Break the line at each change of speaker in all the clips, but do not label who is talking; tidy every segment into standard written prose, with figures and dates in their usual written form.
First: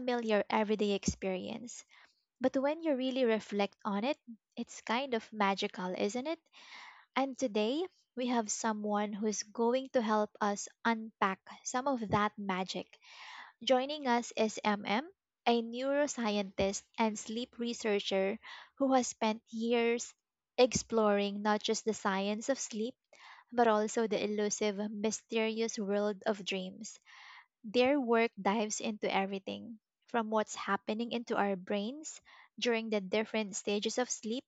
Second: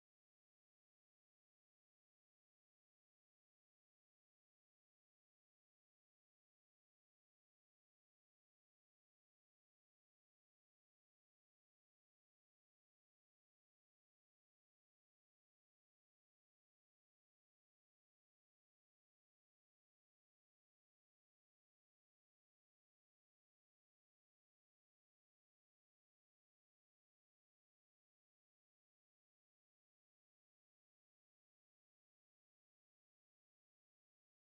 familiar everyday experience, but when you really reflect on it, it's kind of magical, isn't it? And today, we have someone who's going to help us unpack some of that magic. Joining us is MM, a neuroscientist and sleep researcher who has spent years exploring not just the science of sleep, but also the elusive, mysterious world of dreams. Their work dives into everything from what's happening into our brains during the different stages of sleep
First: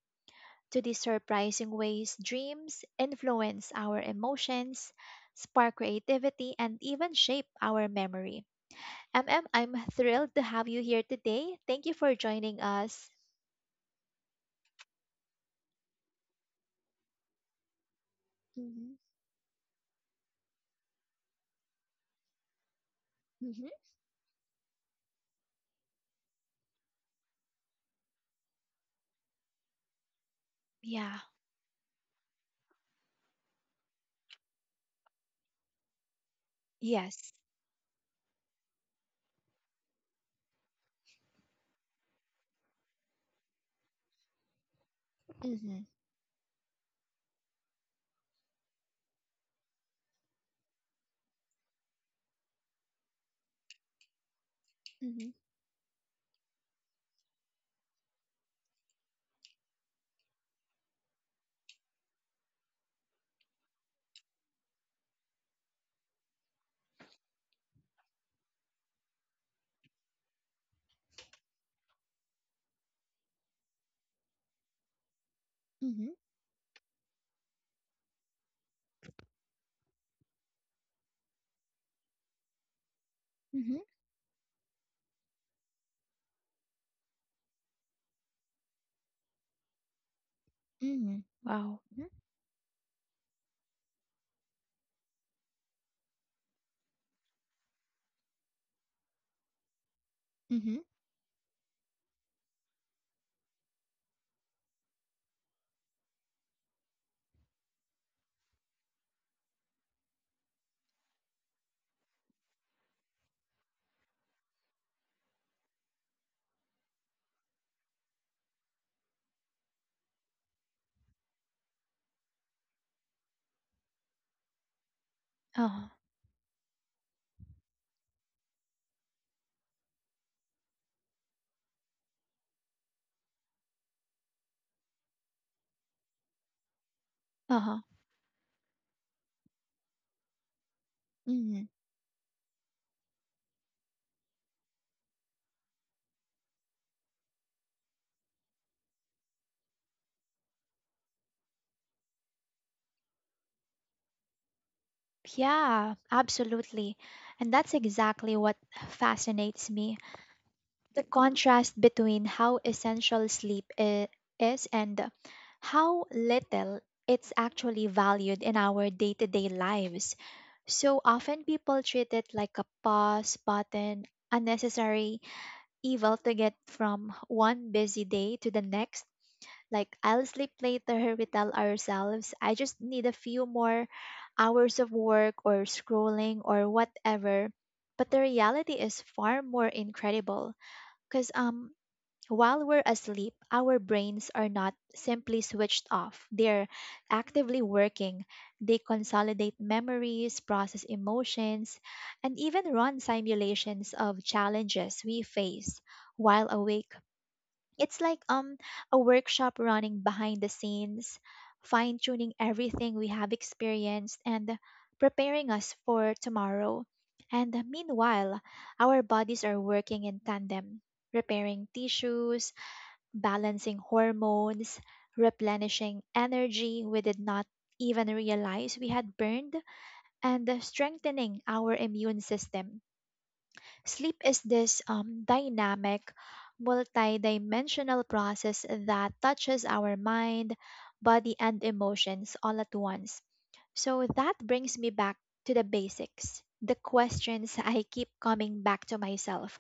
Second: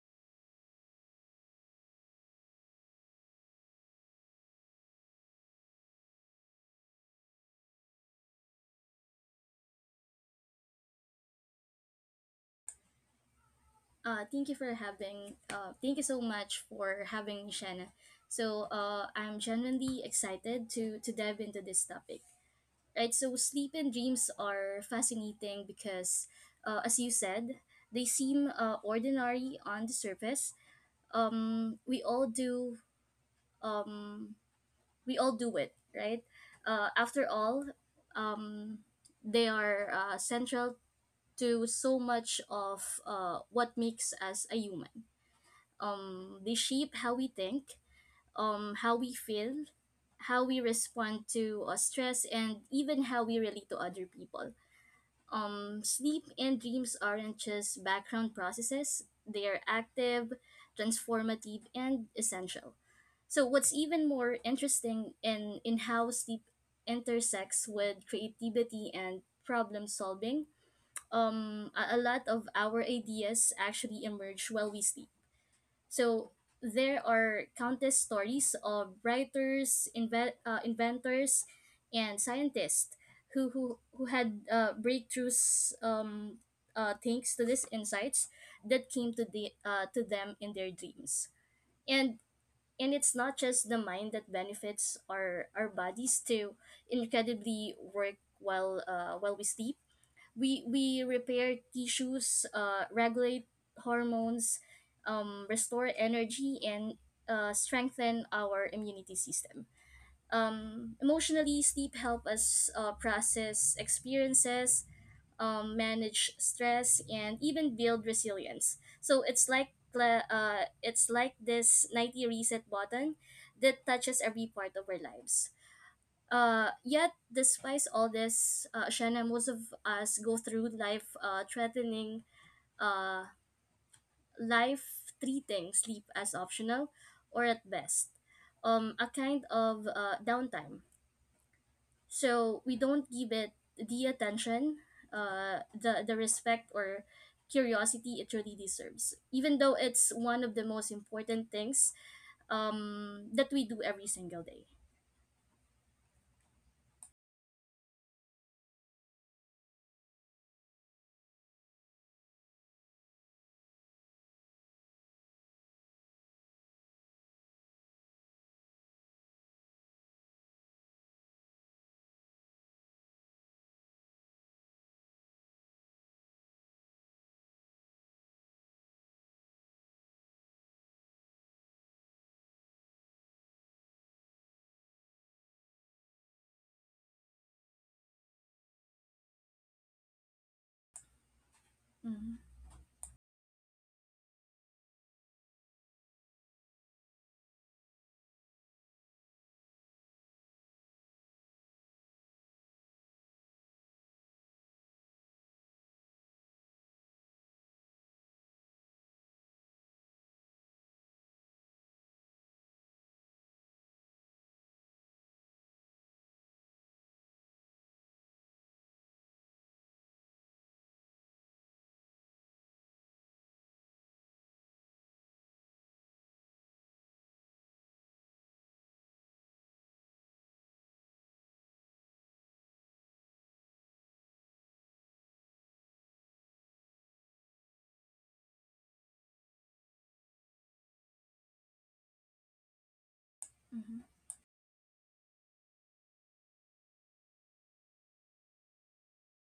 to the surprising ways dreams influence our emotions, spark creativity, and even shape our memory. MM, I'm thrilled to have you here today. Thank you for joining us.
Thank you for having. Thank you so much for having me, Shanna. So,
Hmm.
I'm genuinely excited to dive into this topic. Right. So
Hmm.
sleep and dreams are fascinating because, as you said, they seem ordinary on the surface.
Yeah.
Um, we all do. Um, we all do it, right? After
Yes.
all, um, they are central to so much of what makes us a human.
Mm-hmm.
They shape how we think, how we feel, how we respond to stress, and even how we relate to other people.
Mm-hmm.
Sleep and dreams aren't just background processes. They are active, transformative, and essential. So what's even more interesting in how sleep intersects with creativity and problem solving. A lot of our ideas actually emerge while we sleep, so there are countless stories of writers, inventors, and scientists who who,
Mm-hmm.
who had breakthroughs, thanks to these insights that came to them in their
Mm-hmm.
dreams.
Wow.
And and it's not just the mind that benefits. Our bodies to incredibly work while we sleep. we
Mm-hmm.
we repair tissues, regulate hormones, restore energy, and strengthen our immunity system. Emotionally, sleep help us process experiences, manage stress, and even build resilience. So it's like this 90 reset button that touches every part of our lives.
Uh-huh.
Yet, despite all this, Shanna, most of us go through uh, life treating sleep as optional, or at
Uh-huh.
best, a kind of downtime.
Mm-hmm.
So we don't give it the attention, the respect, or curiosity it really deserves, even though it's one of the most important things that we do every single day.
Yeah, absolutely. And that's exactly what fascinates me. The contrast between how essential sleep is and how little it's actually valued in our day to day lives. So often people treat it like a pause button, unnecessary evil to get from one busy day to the next. Like, I'll sleep later, we tell ourselves. I just need a few more hours of work or scrolling or whatever. But the reality is far more incredible because
Mm-hmm.
while we're asleep, our brains are not simply switched off. They're actively working. They consolidate memories, process emotions, and even run simulations of challenges we face while awake. It's like a workshop running behind the scenes, fine tuning everything we have experienced and preparing us for tomorrow. And meanwhile, our bodies are working in tandem, repairing tissues, balancing hormones, replenishing energy we did not even realize we had burned, and strengthening our immune system. Sleep is this dynamic, multi-dimensional process that touches our mind, body, and emotions all at once.
Mm-hmm.
So that brings me back to the basics, the questions I keep coming back to myself.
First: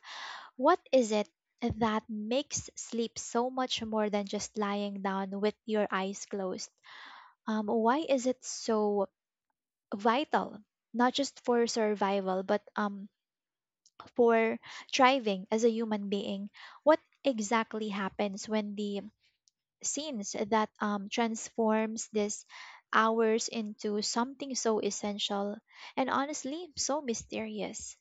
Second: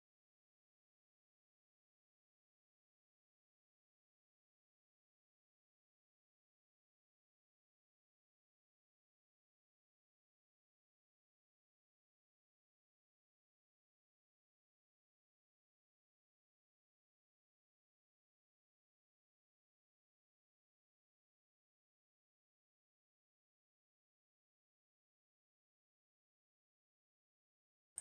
What is it that makes sleep so much more than just lying down with your eyes closed? Why is it so vital? Not just for survival, but for thriving as a human being. What exactly happens when the scenes that transforms these hours into something so essential and honestly so mysterious?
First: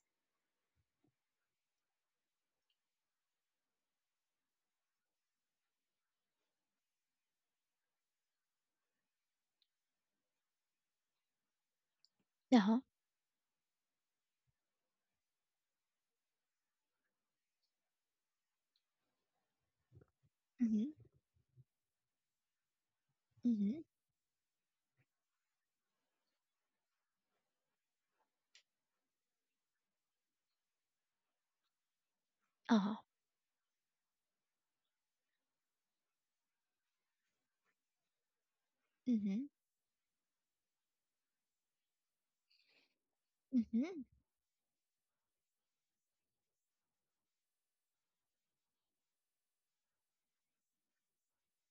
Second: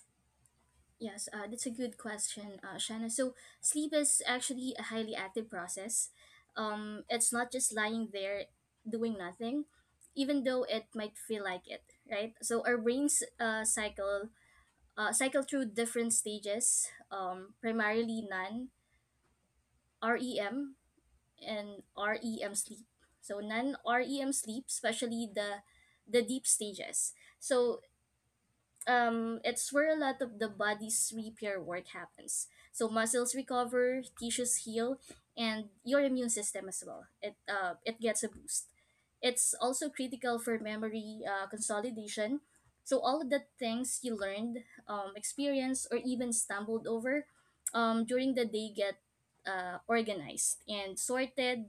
Yes, that's a good question, Shanna. So sleep is actually a highly active process. It's not just lying there doing nothing, even though it might feel like it, right?
Uh
So our
huh.
brains cycle through different stages, primarily non REM
Mhm.
and REM sleep. So non
Mhm.
REM sleep, especially the deep stages. So it's where a lot of the body's repair work happens.
Uh
So
huh.
muscles recover, tissues heal, and your immune system as well. It gets a boost.
Mhm.
It's also critical for memory consolidation. So all of the things
Mhm.
you learned, experienced, or even stumbled over during the day get organized and sorted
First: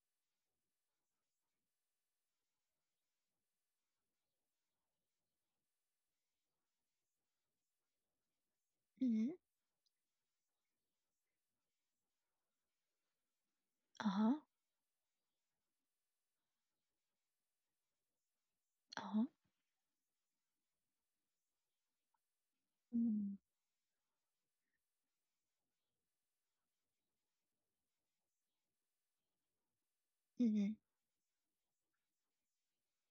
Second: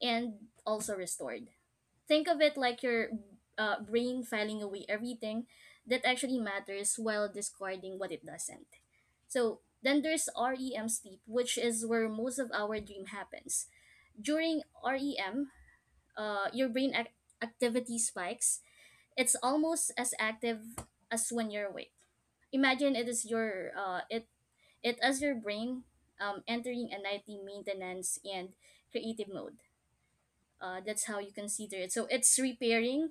and also restored. Think of it like your brain filing away everything that actually matters while discarding what it doesn't.
Mhm.
So then there's REM sleep, which is where most of our dream happens.
Uh huh.
During REM, your activity spikes.
Uh huh.
It's almost as active as when you're awake. Imagine it is
Mhm.
your it as your brain entering a nightly maintenance and creative mode.
Mhm.
That's how you consider it. So it's repairing,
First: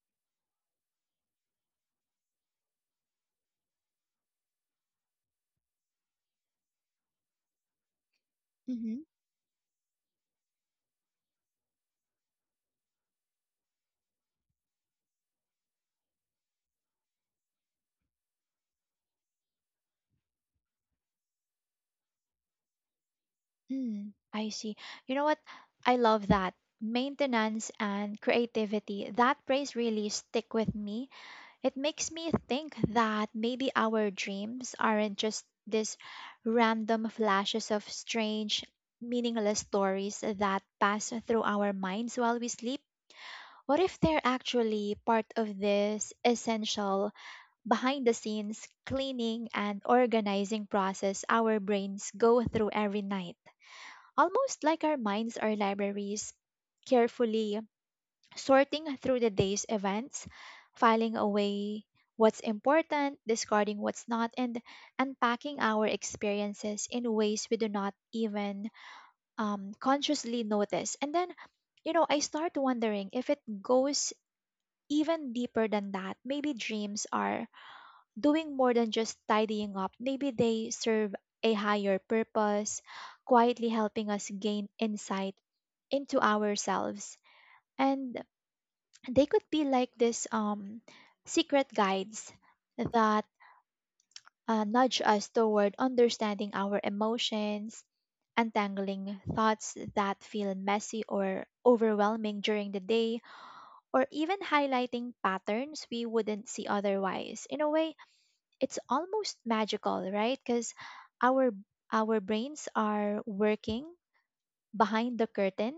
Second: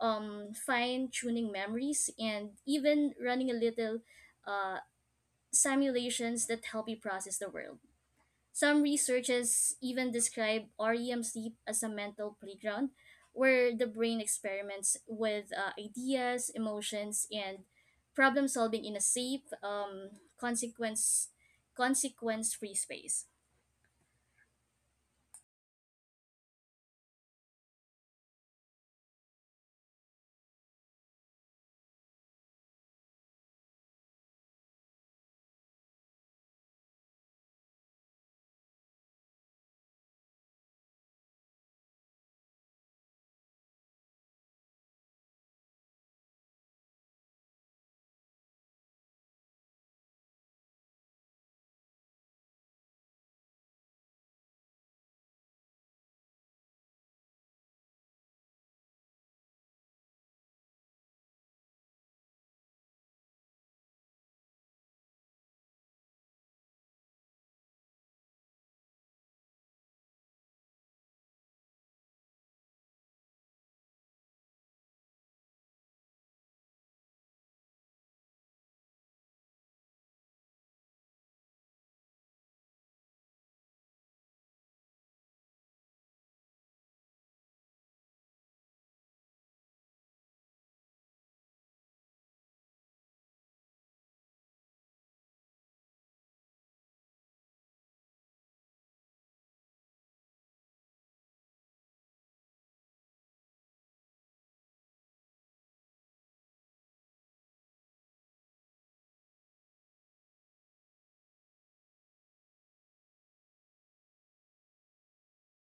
fine tuning memories and even running a little uh, simulations that help you process the world. Some
Mhm.
researchers even describe REM sleep as a mental playground where the brain experiments with ideas, emotions, and problem solving in a safe, consequence consequence free space.
Mhm. I see. You know what? I love that. Maintenance and creativity, that phrase really stick with me. It makes me think that maybe our dreams aren't just these random flashes of strange, meaningless stories that pass through our minds while we sleep. What if they're actually part of this essential, behind the scenes cleaning and organizing process our brains go through every night? Almost like our minds are libraries, carefully sorting through the day's events, filing away what's important, discarding what's not, and unpacking our experiences in ways we do not even consciously notice. And then, I start wondering if it goes even deeper than that. Maybe dreams are doing more than just tidying up, maybe they serve a higher purpose, quietly helping us gain insight into ourselves. And they could be like this secret guides that nudge us toward understanding our emotions, untangling thoughts that feel messy or overwhelming during the day, or even highlighting patterns we wouldn't see otherwise. In a way, it's almost magical, right? Because our our brains are working behind the curtain,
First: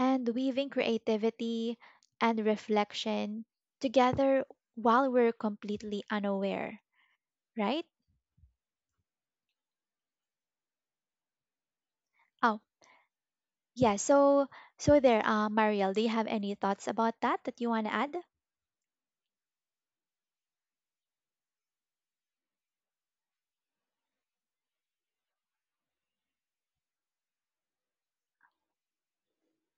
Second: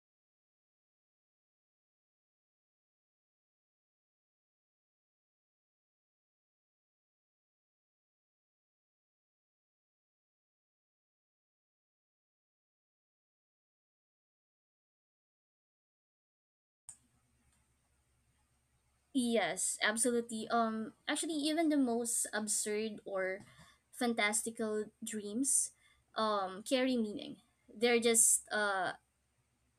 and weaving creativity and reflection together while we're completely unaware, right? Oh, yeah. So there, Mariel, do you have any thoughts about that that you want to add?
Yes, absolutely. Actually, even the most absurd or fantastical dreams, carry meaning. They're just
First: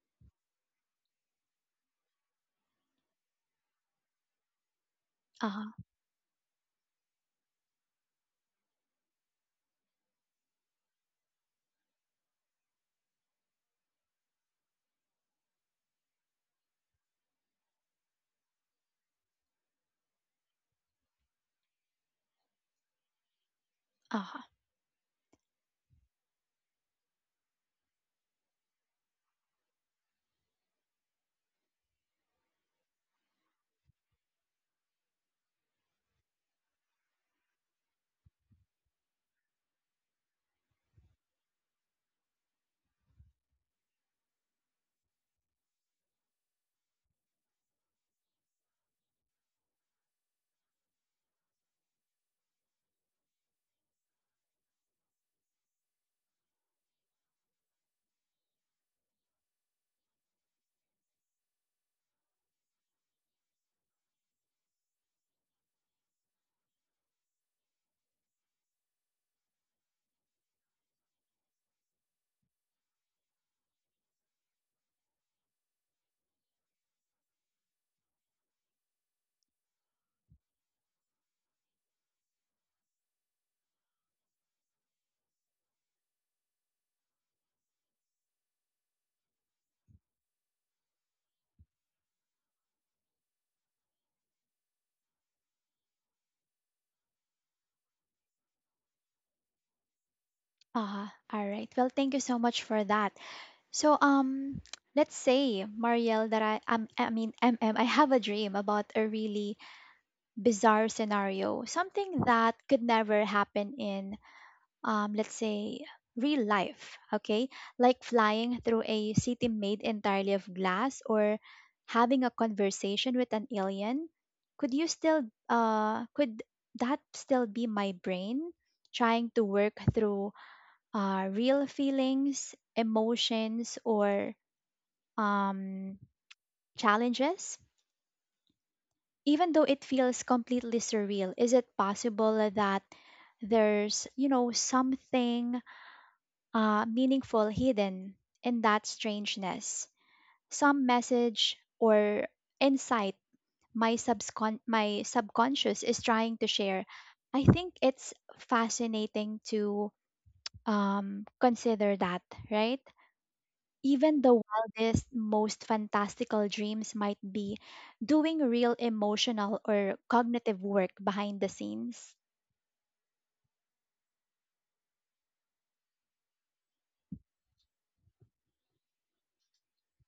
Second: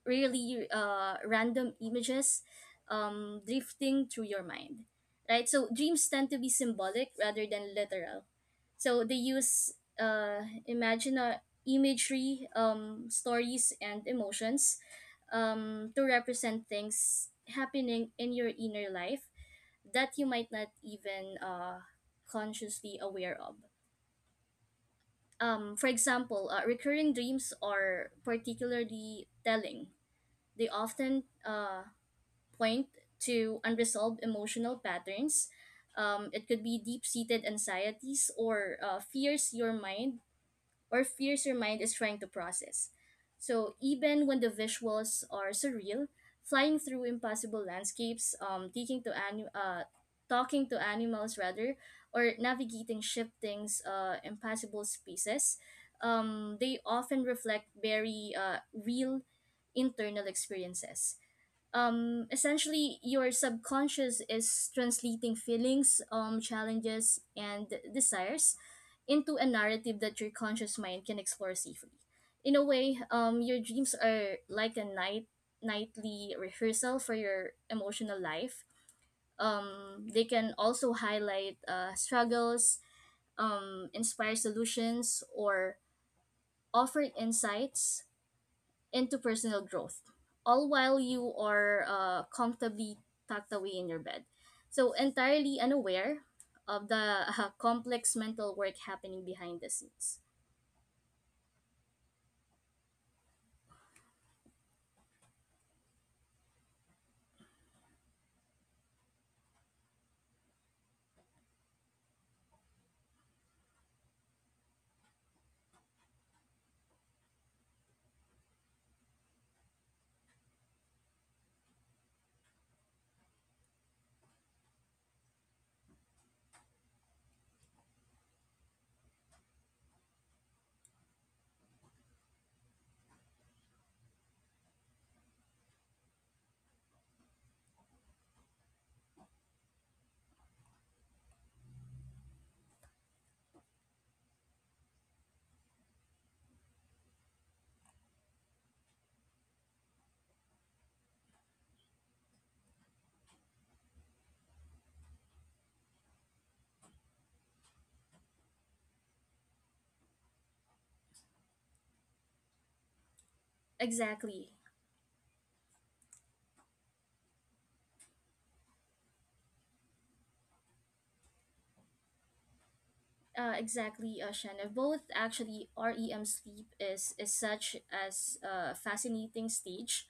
really random images drifting through your mind, right?
Uh
So
huh.
dreams tend to be symbolic rather than literal. So they use uh, imaginar imagery, stories, and emotions to represent things happening in your inner life that you might not even consciously aware of.
Uh huh.
For example, recurring dreams are particularly telling. They often point to unresolved emotional patterns. It could be deep seated anxieties or fears your mind is trying to process. So even when the visuals are surreal, flying through impossible landscapes, talking to animals rather, or navigating shifting impassable spaces, they often reflect very real internal experiences. Essentially your subconscious is translating feelings, challenges, and desires into a narrative that your conscious mind can explore safely. In a way, your dreams are like a nightly rehearsal for your emotional life. They can also highlight struggles, inspire solutions, or offer insights into personal growth, all while you are comfortably tucked away in your bed. So, entirely unaware of the complex mental work happening behind the scenes.
Uh huh. All right. Well, thank you so much for that. So, let's say, Mariel, that I mean, MM, I have a dream about a really bizarre scenario, something that could never happen in let's say, real life, okay? Like flying through a city made entirely of glass or having a conversation with an alien, could you still, could that still be my brain trying to work through real feelings, emotions, or um, challenges? Even though it feels completely surreal, is it possible that there's something meaningful hidden in that strangeness. Some message or insight my subconscious is trying to share. I think it's fascinating to consider that, right? Even the
Exactly.
wildest, most fantastical dreams might be doing real emotional or cognitive work behind the scenes.
Exactly, Shanna. Both actually, REM sleep is such as a fascinating stage,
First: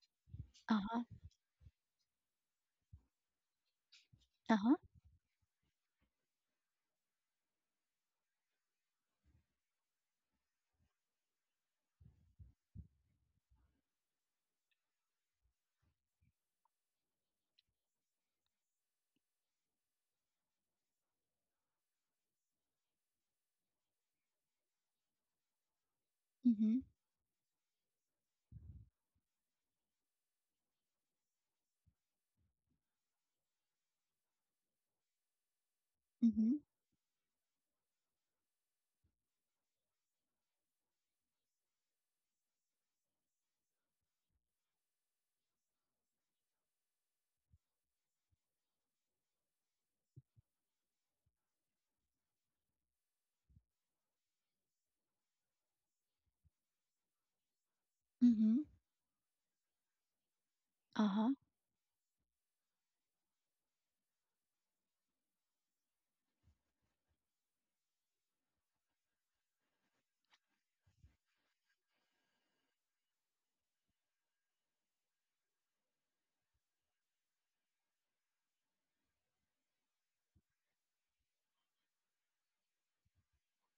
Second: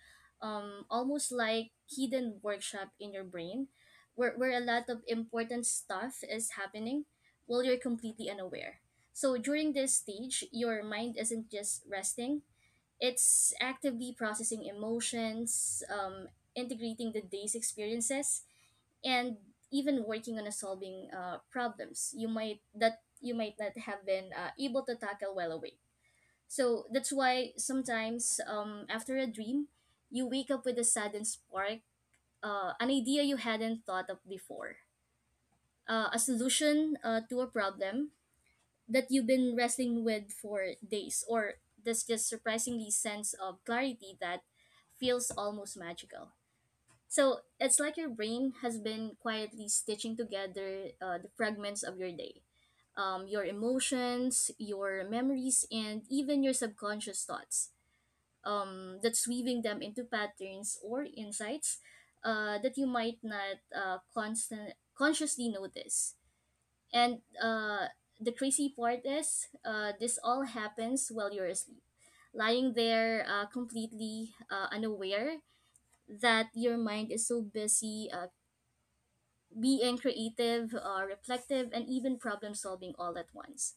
Uh huh.
almost like hidden workshop in your brain, where
Uh
a
huh.
lot of important stuff is happening, while you're completely unaware. So during this stage, your mind isn't just resting; it's actively processing emotions, integrating the day's experiences, and even working on a solving problems you might not have been able to tackle well awake.
Mm hmm.
So that's why sometimes, after a dream, you wake up with a sudden spark, an idea you hadn't thought of before, a
Mm hmm.
solution to a problem that you've been wrestling with for days, or this just surprisingly sense of clarity that feels almost magical. So it's like your brain has been quietly stitching together the fragments of your day, your emotions, your memories, and even your subconscious thoughts,
Mm hmm.
that's weaving them into patterns or
Uh huh.
insights that you might not constant consciously notice. And the crazy part is, this all happens while you're asleep, lying there completely unaware that your mind is so busy being creative, reflective, and even problem solving all at once.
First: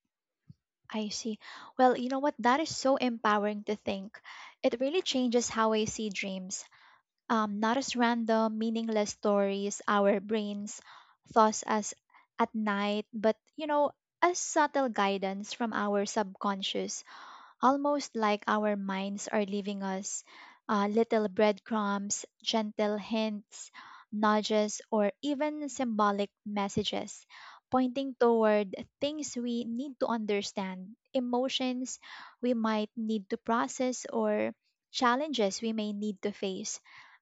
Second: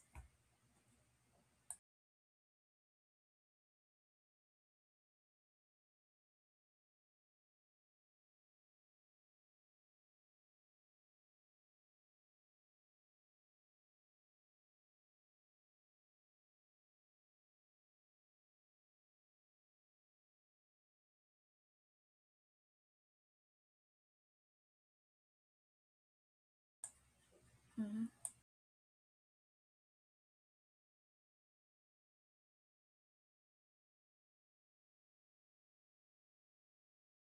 I see. Well, you know what? That is so empowering to think. It really changes how I see dreams. Not as random, meaningless stories our brains thoughts as at night, but as subtle guidance from our subconscious, almost like our minds are leaving us little breadcrumbs, gentle hints, nudges, or even symbolic messages pointing toward things we need to understand, emotions we might need to process, or challenges we may need to face.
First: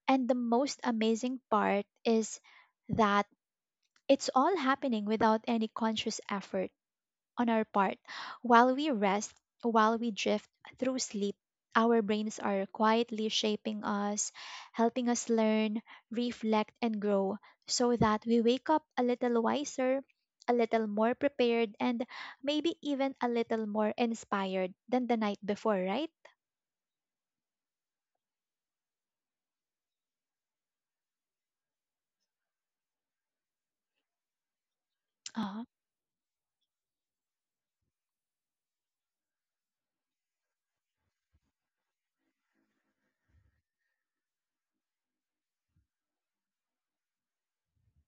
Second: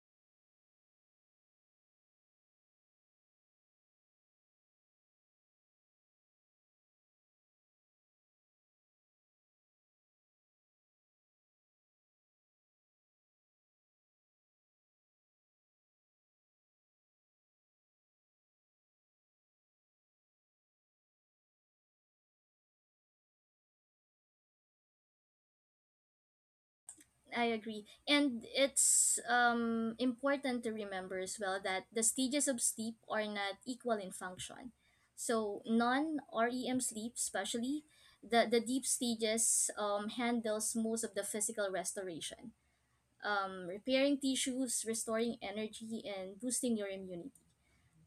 And the most amazing part is that it's all happening without any conscious effort on our part. While we rest, while we drift through sleep, our brains are quietly shaping us, helping us learn, reflect, and grow so that we wake up a little wiser, a little more prepared, and maybe even a little more inspired than the night before, right?
I agree. And it's important to remember as well that the stages of sleep are not equal in function. So
Uh-huh.
non REM sleep, especially the deep stages, handles most of the physical restoration, repairing tissues, restoring energy, and boosting your immunity.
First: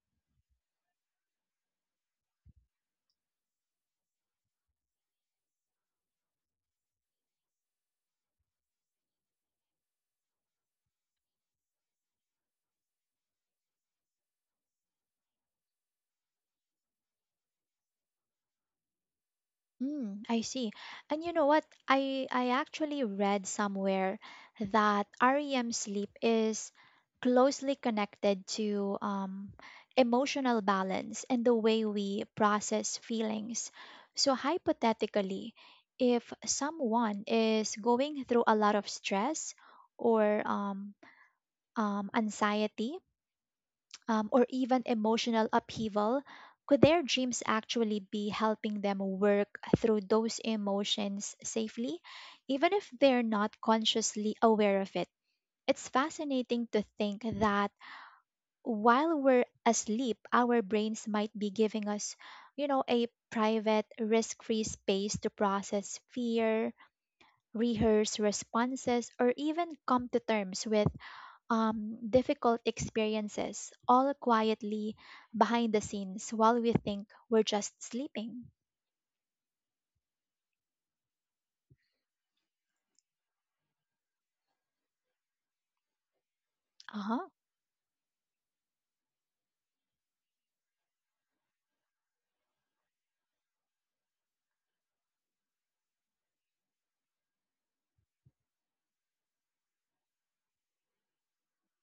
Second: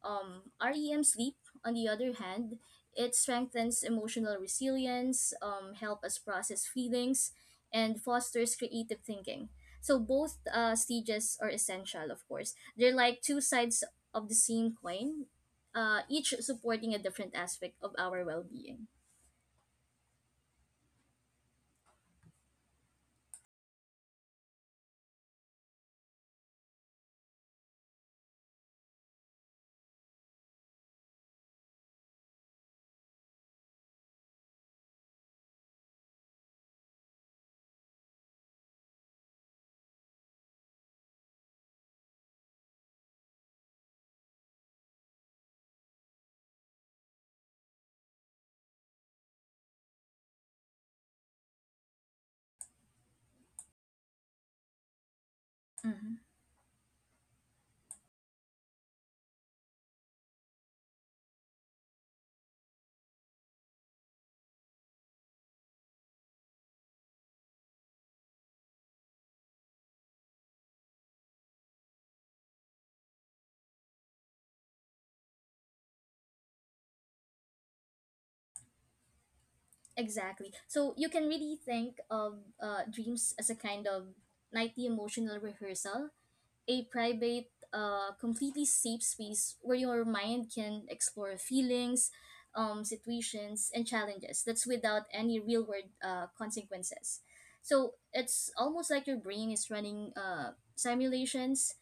REM sleep, on the other hand, it strengthens emotional resilience, help us process feelings, and fosters creative thinking. So both stages are essential, of course. They're like two sides of the same coin, each supporting a different aspect of our well-being.
Mm, I see. And you know what? I actually read somewhere that REM sleep is closely connected to emotional balance and the way we process feelings. So hypothetically, if someone is going through a lot of stress or anxiety, or even emotional upheaval, could their dreams actually be helping them work through those emotions safely, even if they're not consciously aware of it? It's
Mhm.
fascinating to think that while we're asleep, our brains might be giving us a private, risk free space to process fear, rehearse responses, or even come to terms with difficult experiences, all quietly behind the scenes while we think we're just sleeping.
Exactly. So you can really think of dreams as a kind of nightly emotional rehearsal, a
Uh huh.
private, completely safe space where your mind can explore feelings, situations, and challenges that's without any real world consequences. So it's almost like your brain is running simulations,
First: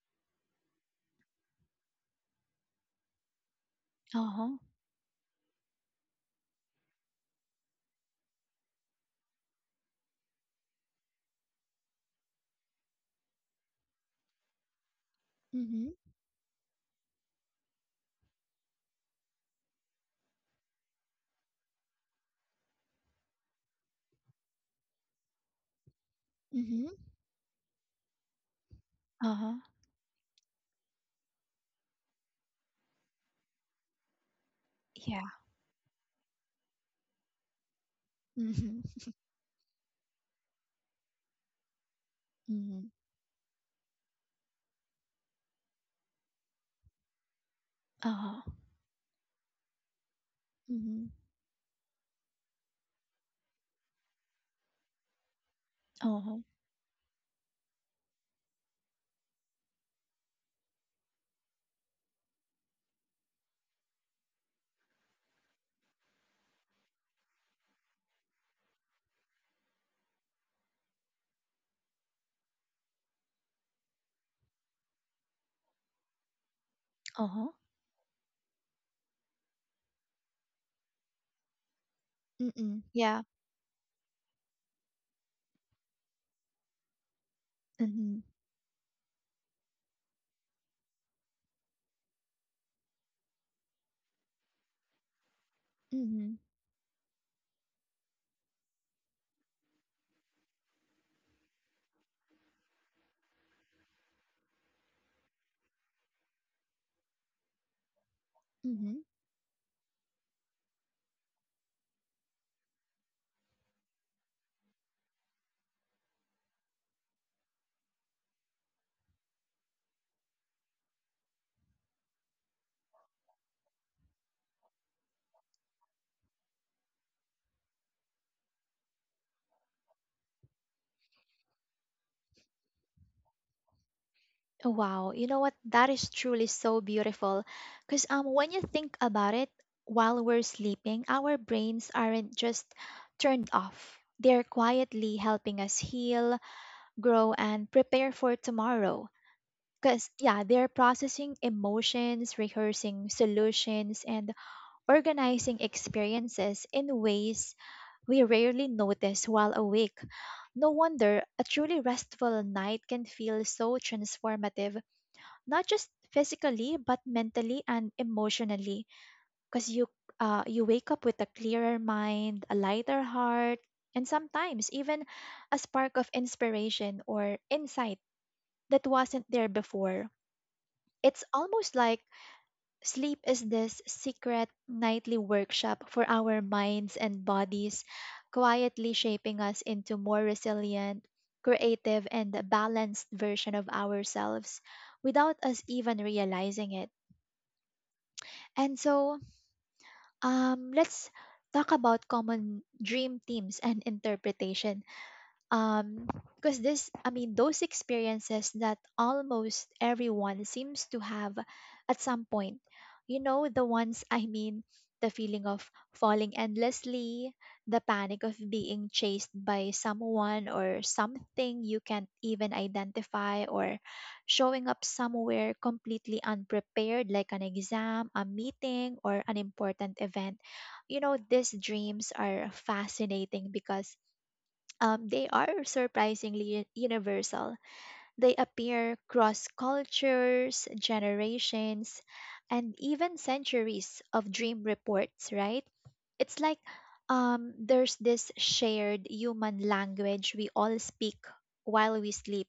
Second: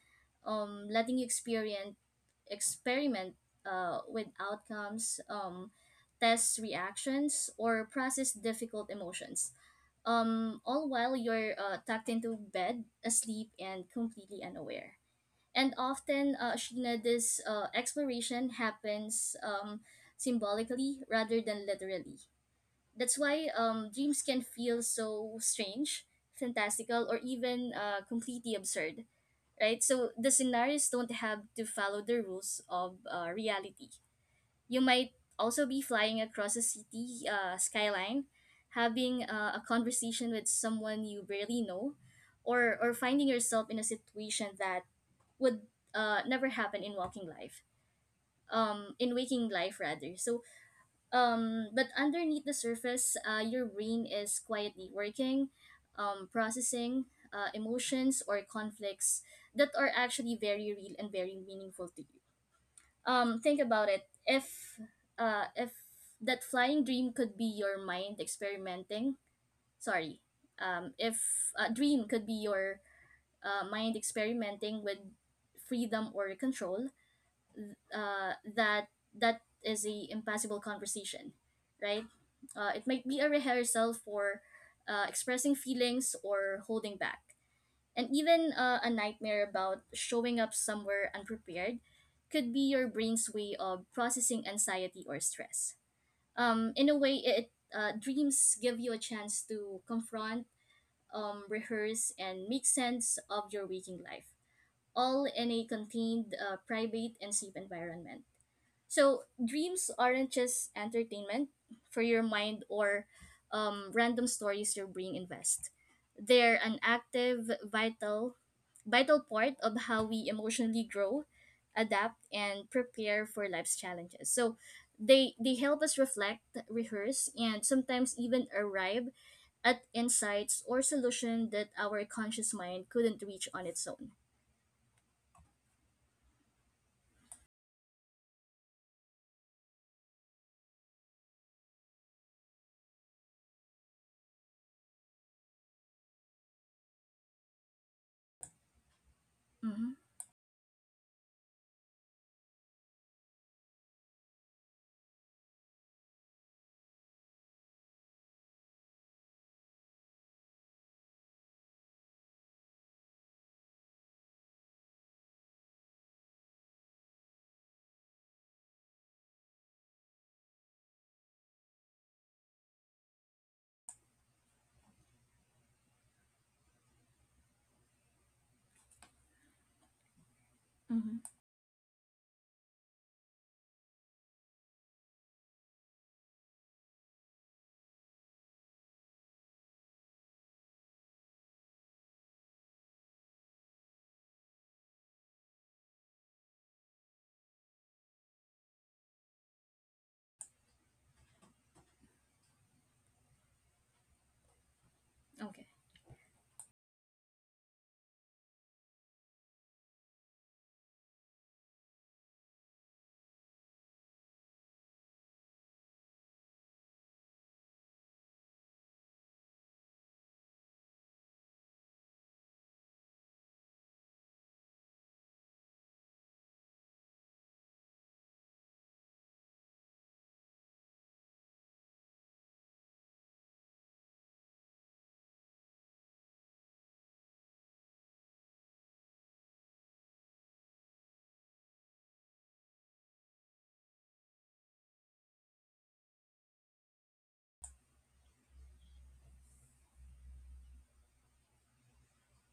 letting you experience experiment with
Uh huh.
outcomes, test reactions, or process difficult emotions, all while you're tucked into bed, asleep, and completely unaware. And
Mm-hmm.
often, Sheena, this exploration happens, symbolically rather than literally. That's why, dreams can feel so strange,
Mm-hmm.
fantastical, or even completely absurd,
Uh huh.
right? So the scenarios don't have to follow the rules of reality. You might
Yeah.
also be flying across a city skyline,
Mm-hmm.
having a conversation with someone you barely know, or,
Mm-hmm.
or finding yourself in a situation that would never happen
Uh huh.
in waking life rather, so
Mm-hmm.
but underneath the surface, your brain is quietly working,
Uh huh.
processing emotions or conflicts that are actually very real and very meaningful to you. Think about it. If that flying dream could be your mind experimenting, sorry, if a dream could be your mind experimenting with freedom or control,
Uh huh.
uh, that that is a impossible conversation, right? It
Mm-mm.
might be
Yeah.
a rehearsal for expressing feelings or holding back, and
Mm-hmm.
even a nightmare about showing up somewhere unprepared could be your brain's way of processing anxiety or stress.
Mm-hmm.
In a way, it dreams give you a chance to confront, rehearse, and make sense of your waking life, all in a contained, private, and safe environment.
Mm-hmm.
So dreams aren't just entertainment for your mind or random stories your brain invest. They're an active, vital part of how we emotionally grow, adapt, and prepare for life's challenges. So they help us reflect, rehearse, and sometimes even arrive at insights or solution that our conscious mind couldn't reach on its own.
Wow, you know what? That is truly so beautiful. Because when you think about it, while we're sleeping, our brains aren't just turned off. They're quietly helping us heal, grow and prepare for tomorrow,
Mm-hmm.
because yeah, they're processing emotions, rehearsing solutions, and organizing experiences in ways we rarely notice while awake. No wonder a truly restful night can feel so transformative, not just physically but mentally and emotionally, because you wake up with a clearer mind, a lighter heart, and sometimes even a spark of inspiration or insight that wasn't there before.
Mm-hmm.
It's almost like sleep is this secret nightly workshop for our minds and bodies, quietly shaping us into more resilient, creative, and balanced version of ourselves without us even realizing it. And so, let's talk about common dream themes and interpretation,
Okay.
um because this, I mean, those experiences that almost everyone seems to have at some point, you know the ones I mean? The feeling of falling endlessly, the panic of being chased by someone or something you can't even identify, or showing up somewhere completely unprepared, like an exam, a meeting, or an important event. You know, these dreams are fascinating because they are surprisingly universal. They appear cross cultures, generations, and even centuries of dream reports, right? It's like there's this shared human language we all speak while we sleep,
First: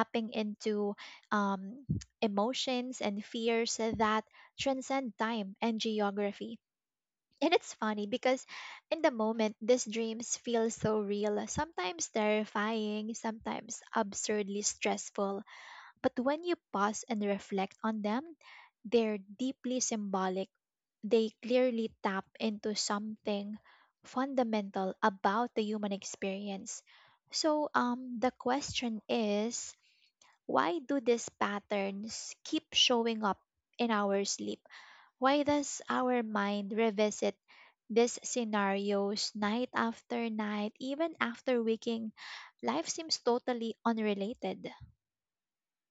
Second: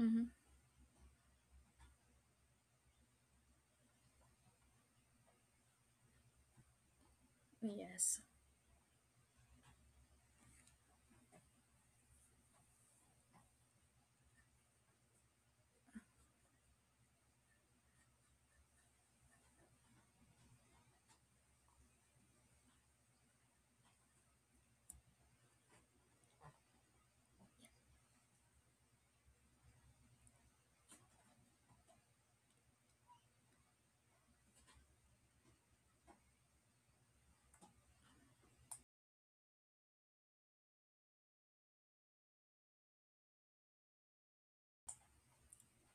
Mm-hmm.
into um, emotions and fears that transcend time and geography. And it's funny
Yes.
because in the moment, these dreams feel so real, sometimes terrifying, sometimes absurdly stressful. But when you pause and reflect on them, they're deeply symbolic. They clearly tap into something fundamental about the human experience. So, the question is why do these patterns keep showing up in our sleep? Why does our mind revisit these scenarios night after night, even after waking? Life seems totally unrelated.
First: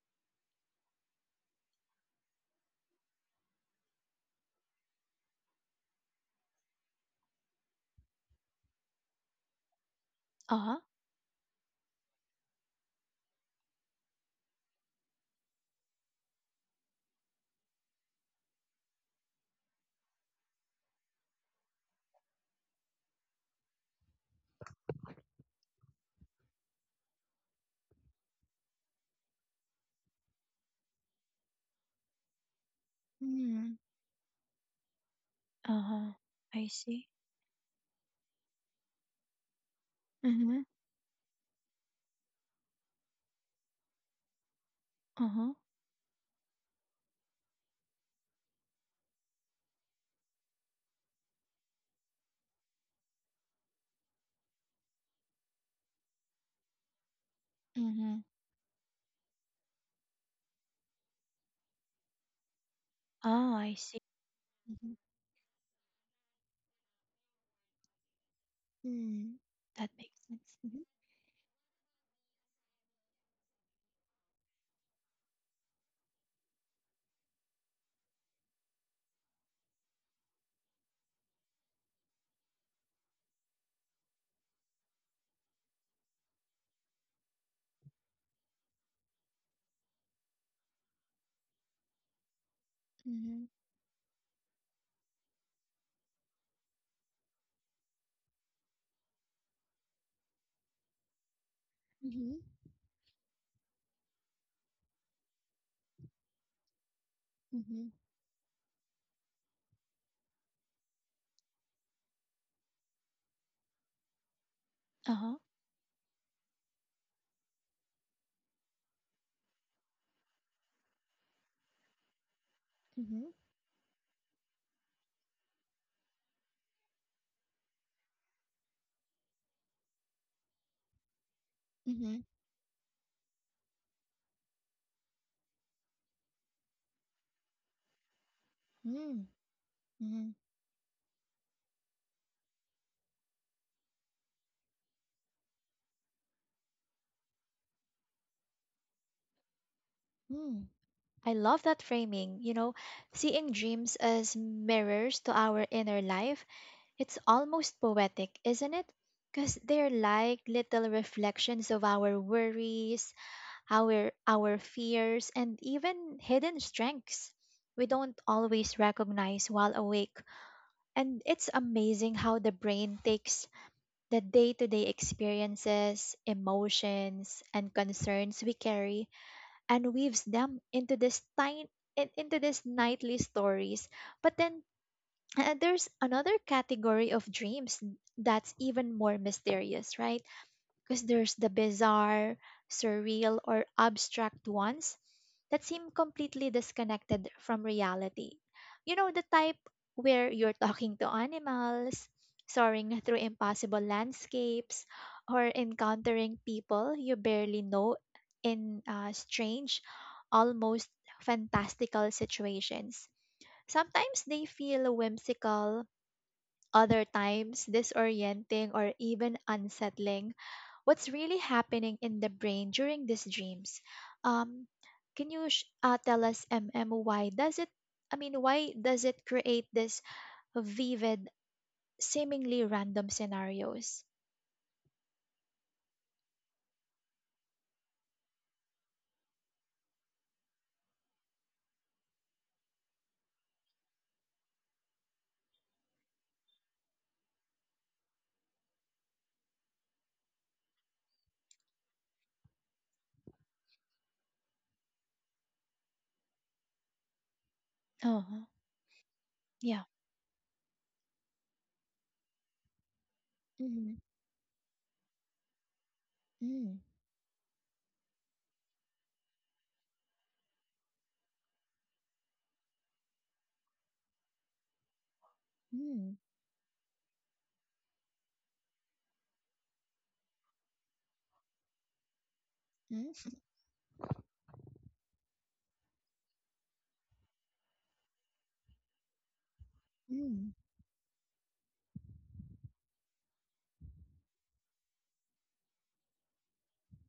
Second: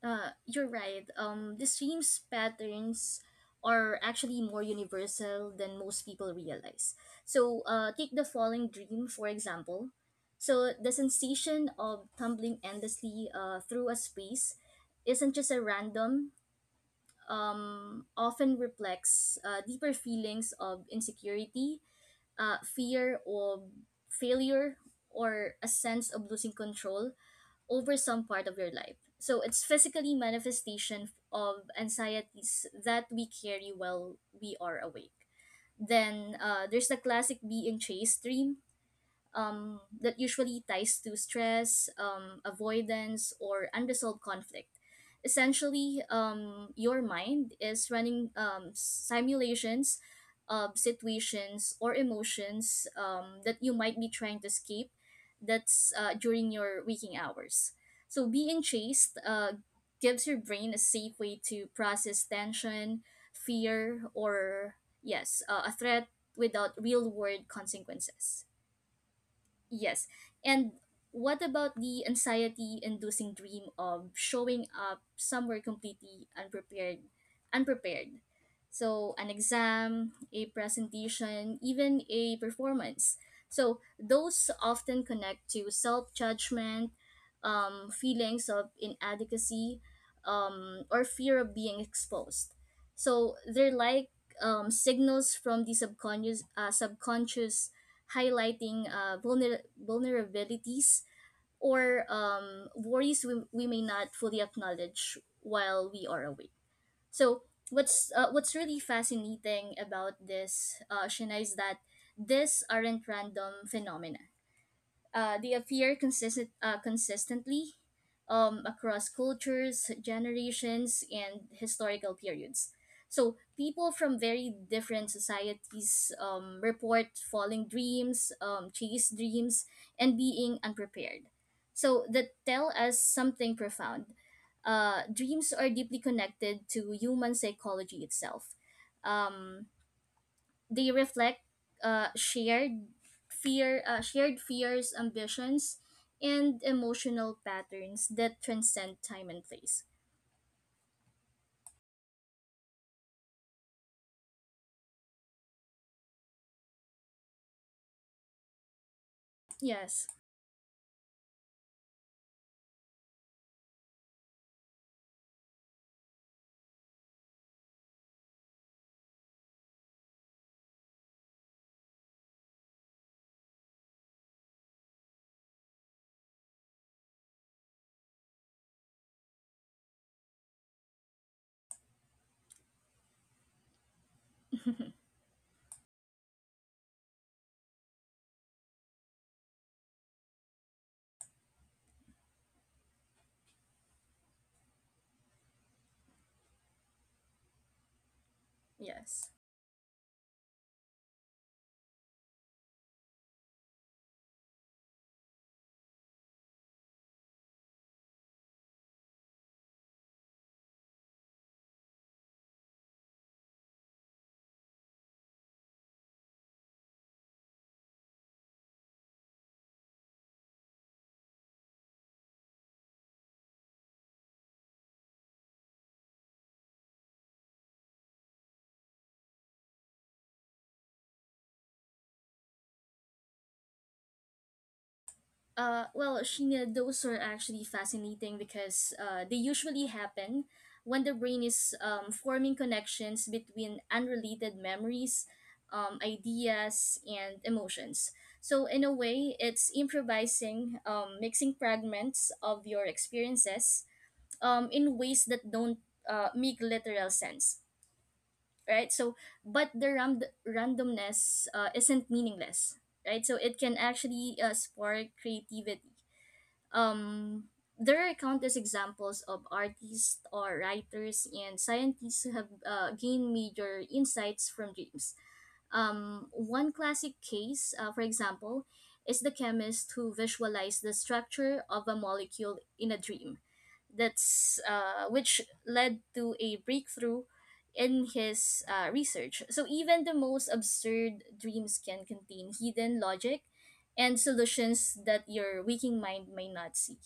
You're right. The stream's patterns are actually more universal than most people realize. So, take the falling dream, for example.
Uh
So
huh.
the sensation of tumbling endlessly through a space isn't just a random, often reflects deeper feelings of insecurity, fear of failure, or a sense of losing control over some part of your life. So it's physically manifestation of anxieties that we carry
Mm.
while we are awake.
Uh huh.
Then
I
there's the
see.
classic being chased dream, that
Mm-hmm.
usually ties to stress, avoidance, or unresolved conflict.
Uh huh.
Essentially, your mind is running simulations of situations or emotions that you might be trying to escape that's during your waking hours.
Mm-hmm.
So, being chased gives your brain a safe way to process tension,
Oh, I see.
fear, or
Mm-hmm.
yes, a threat without real world consequences.
Mm. That
Yes.
makes sense.
And
Mm-hmm.
what about the anxiety inducing dream of showing up somewhere completely unprepared? So an exam, a presentation, even a performance. So those often connect to self judgment, feelings of inadequacy, or fear of being exposed. So
Mm-hmm.
they're like signals from the subconscious highlighting vulnerabilities or worries we may not fully acknowledge while we are awake. So
Mm-hmm.
what's really fascinating about this, Shana, is that these aren't random phenomena.
Uh huh.
They appear consistently across cultures, generations, and historical periods.
Mm-hmm.
So people from very different societies report falling dreams, chase dreams, and being unprepared. So
Mm-hmm.
that tell us something profound. Dreams are deeply connected to human psychology itself.
Mm.
Um,
Mm-hmm.
they reflect uh, shared shared fears, ambitions, and emotional patterns that transcend time and place.
Mm. I love that framing. Seeing dreams as mirrors to our inner life, it's almost poetic, isn't it? Because they're
Yes,
like little reflections of our worries, our fears, and even hidden strengths we don't always recognize while awake. And it's amazing how the brain takes the day-to-day experiences, emotions, and concerns we carry and weaves them into this tiny into this nightly stories. But then and there's another category of dreams that's even more mysterious, right? Because there's the bizarre, surreal, or abstract ones that seem completely disconnected from reality. You know, the
yes.
type where you're talking to animals, soaring through impossible landscapes, or encountering people you barely know in strange, almost fantastical situations. Sometimes they feel whimsical, other times disorienting or even unsettling. What's really happening in the brain during these dreams? Um, can you tell us, MM, why does it? I mean, why does it create this vivid, seemingly random scenarios?
Well, Sheena, those are actually fascinating because they usually happen when the brain is forming connections between unrelated memories, ideas, and emotions. So, in a way, it's improvising, mixing fragments of your experiences in ways that don't make literal sense,
Uh-huh.
right? So, but
Yeah.
the randomness isn't meaningless, right? So it can
Mm-hmm.
actually spark creativity. Um, there are countless examples of artists or writers and scientists who have gained major insights from dreams.
Mm-hmm.
One classic case, for example, is the chemist who visualized the structure of a molecule in a dream that's which led to a breakthrough in his research. So even the
Mm-hmm.
most absurd dreams can contain hidden logic and solutions that your waking mind may not see.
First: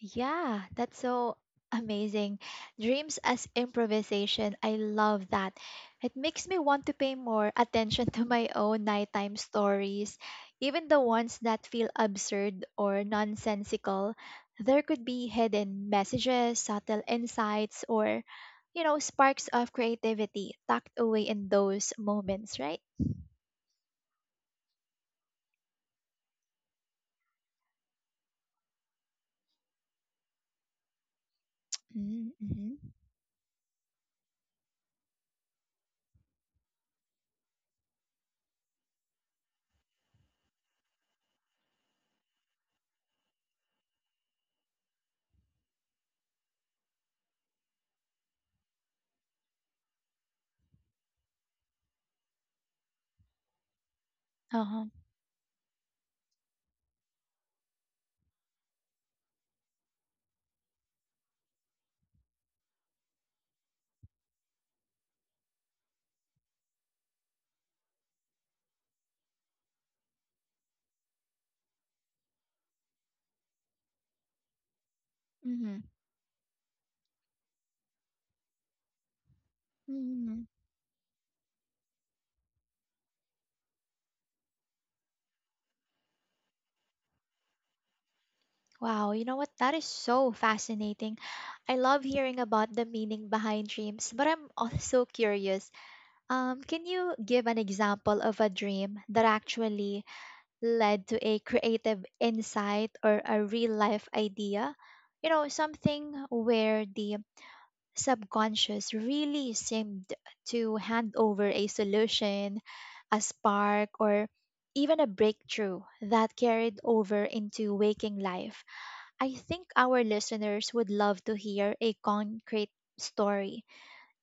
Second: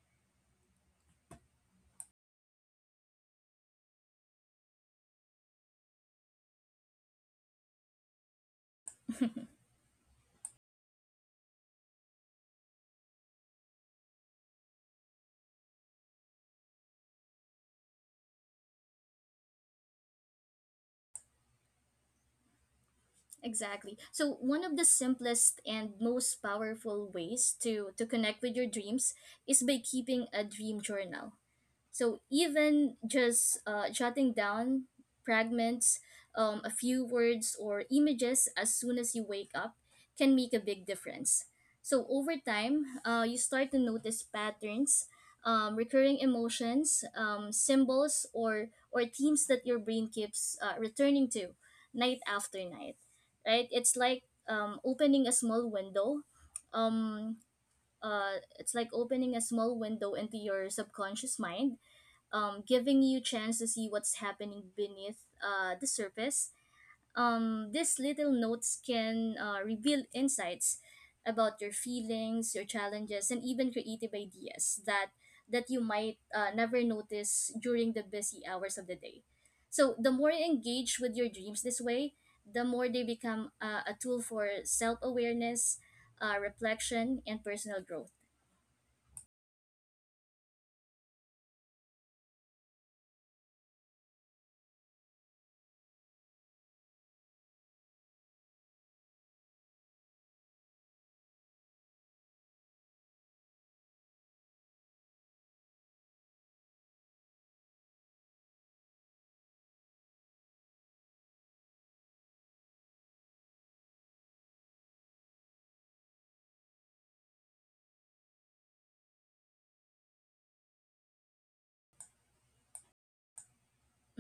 Yeah, that's so amazing. Dreams as improvisation. I love that. It makes me want to pay more attention to my own nighttime stories, even the ones that feel absurd or nonsensical. There could be hidden messages, subtle insights, or, you know, sparks of creativity tucked away in those moments, right?
Exactly. So one of the simplest and most powerful ways to connect with your dreams is by keeping a dream journal. So
Mm-hmm. Mm-hmm.
even just jotting down fragments, a few words or images as soon as you wake up can make a big difference. So over time, you start to notice patterns, recurring emotions, symbols, or themes that your brain keeps returning to, night after night. Right? It's like
Uh-huh.
opening a small window. Um, it's like opening a small window into your subconscious mind, giving you chance to see what's happening beneath the surface. These little notes can reveal insights about your feelings, your challenges, and even creative ideas that
Mm-hmm.
you might never notice during the busy hours of the day. So the more
Mm-hmm.
you engage with your dreams this way, the more they become a tool for self awareness, reflection, and personal growth.
Wow, you know what? That is so fascinating. I love hearing about the meaning behind dreams, but I'm also curious. Can you give an example of a dream that actually led to a creative insight or a real life idea? You know, something where the subconscious really seemed to hand over a solution, a spark, or even a breakthrough that carried over into waking life. I think our listeners would love to hear a concrete story.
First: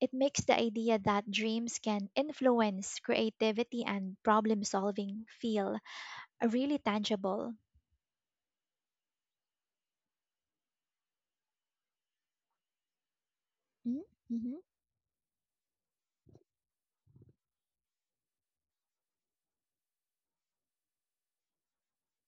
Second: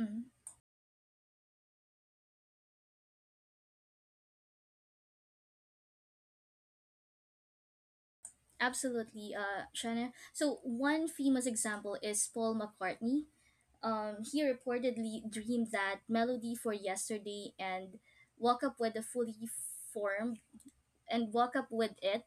It makes the idea that dreams can influence creativity and problem solving feel really tangible.
Absolutely, Shanna. So one famous example is Paul McCartney.
Mm?
He
Mm-hmm.
reportedly dreamed that melody for "Yesterday" woke up with a fully formed and woke up with it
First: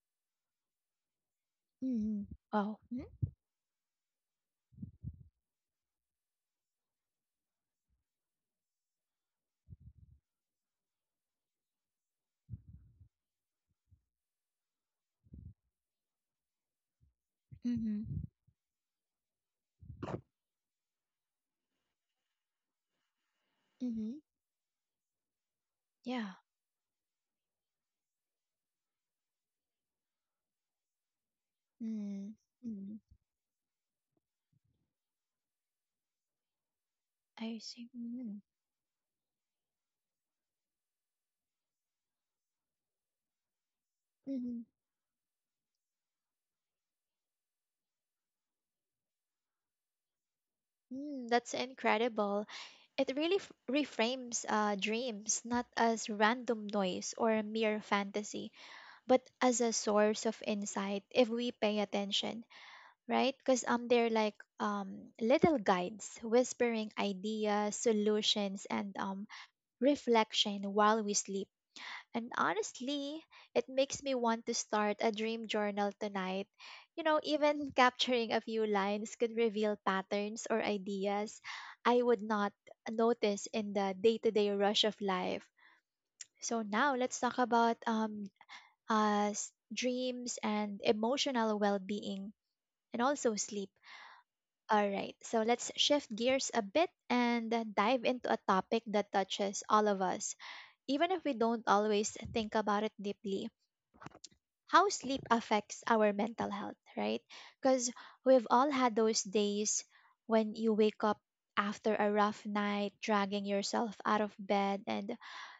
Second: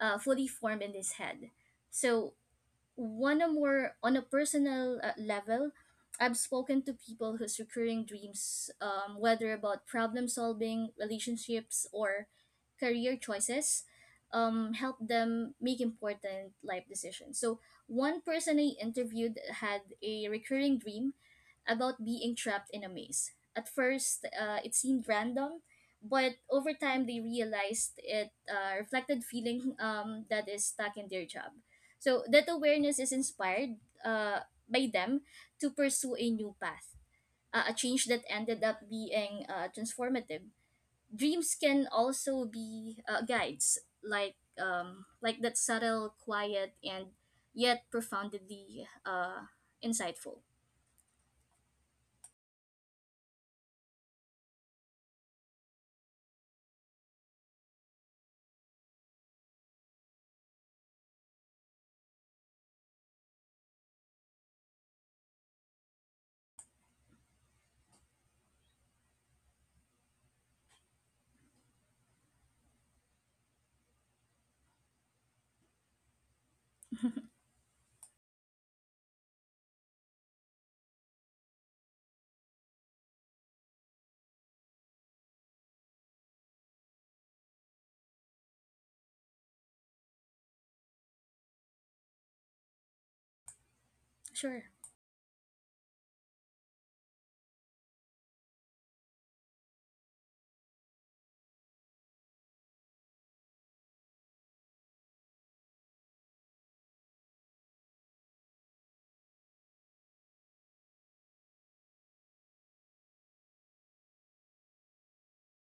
fully formed in his head.
Mm-hmm.
So
Oh. Hmm?
one or more on a personal level, I've spoken to people whose recurring dreams, whether about problem solving relationships or career choices, help them make important life decisions. So
Mm-hmm.
one person I interviewed had a recurring dream about being trapped in a maze. At
Mm-hmm.
first, it seemed random,
Yeah.
but over time they realized it reflected feeling that is stuck in their job. So
Mm-hmm.
that
Mm-hmm.
awareness is inspired uh, by them to pursue a new path,
I
a
see.
change that
Mm-hmm.
ended up being transformative. Dreams can also be guides, like that subtle, quiet, and yet profoundly insightful.
Mm, that's incredible. It really reframes dreams not as random noise or mere fantasy, but as a source of insight if we pay attention, right? Because they're like little guides whispering ideas, solutions, and reflection while we sleep. And honestly, it makes me want to start a dream journal tonight. You know, even capturing a few lines could reveal patterns or ideas I would not notice in the day to day rush of life. So now let's talk about as dreams and emotional well being, and also sleep.
Sure.
All right, so let's shift gears a bit and dive into a topic that touches all of us, even if we don't always think about it deeply: how sleep affects our mental health, right? Because we've all had those days when you wake up after a rough night, dragging yourself out of bed, and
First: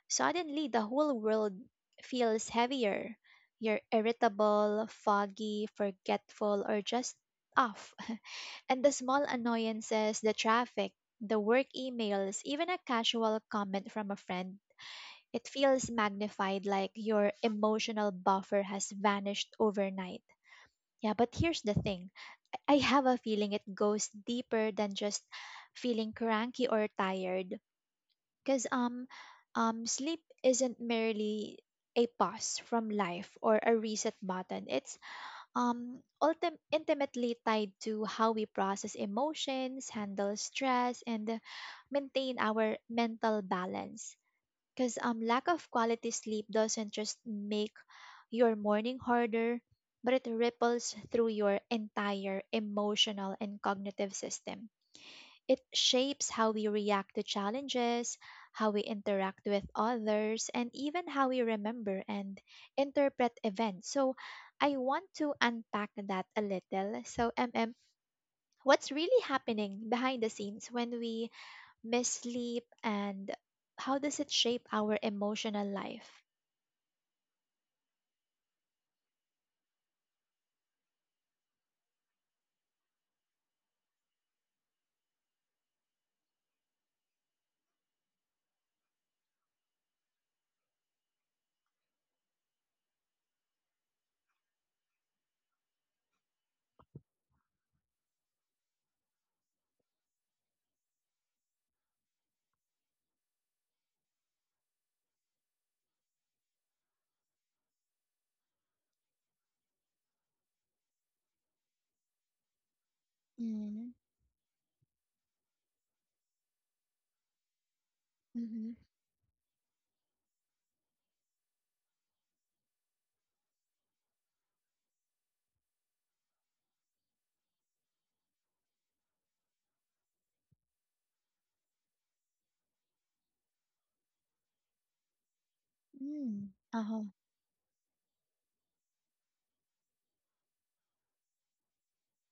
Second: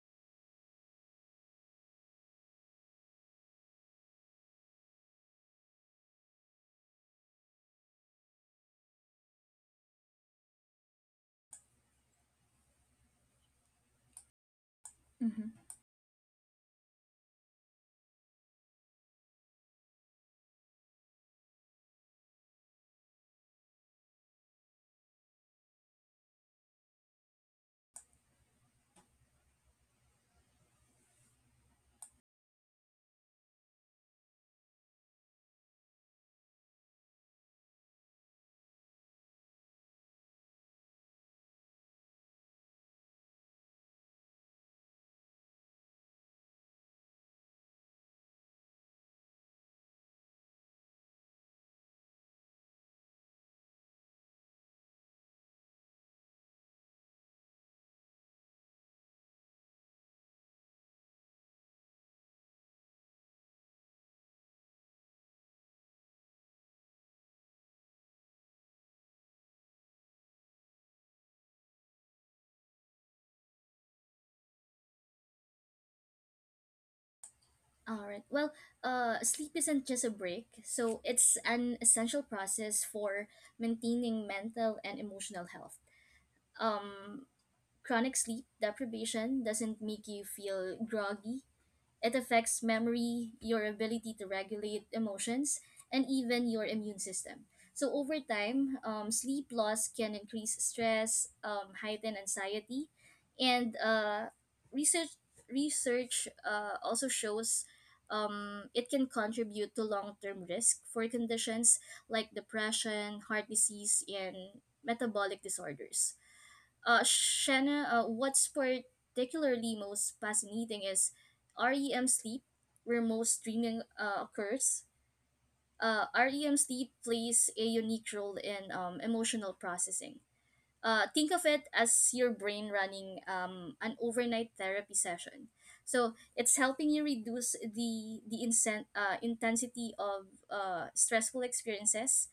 suddenly the whole world feels heavier. You're irritable, foggy, forgetful, or just off. And the small annoyances, the traffic, the work emails, even a casual comment from a friend, it
Mm-hmm.
feels magnified, like your emotional buffer has vanished overnight. Yeah, but here's the thing, I have a feeling it goes deeper than just feeling cranky or tired. Because sleep isn't merely a pause from life or a reset button. It's intimately tied to how we process emotions, handle stress, and maintain our mental balance. Because lack of quality sleep doesn't just make your morning harder, but it ripples through your entire emotional and cognitive system. It shapes how we react to challenges, how we interact with others, and even how we remember and interpret events. So, I want to unpack that a little. So, MM, what's really happening behind the scenes when we miss sleep, and how does it shape our emotional life?
All right. Well, sleep isn't just a break, so it's an essential process for maintaining mental and emotional health. Um, chronic sleep deprivation doesn't make you feel groggy, it affects memory, your ability to regulate emotions, and even your immune system. So, over time, sleep loss can increase stress, heighten anxiety, and research research also shows it can contribute to long term risk for conditions like depression, heart
Mm.
disease, and metabolic disorders. Shanna, what's
Mm-hmm.
particularly most fascinating is REM sleep, where most dreaming occurs. REM sleep plays a unique role in emotional processing. Think of it as your brain running an overnight therapy session. So
Mm.
it's helping you
Uh-huh.
reduce the intensity of stressful experiences,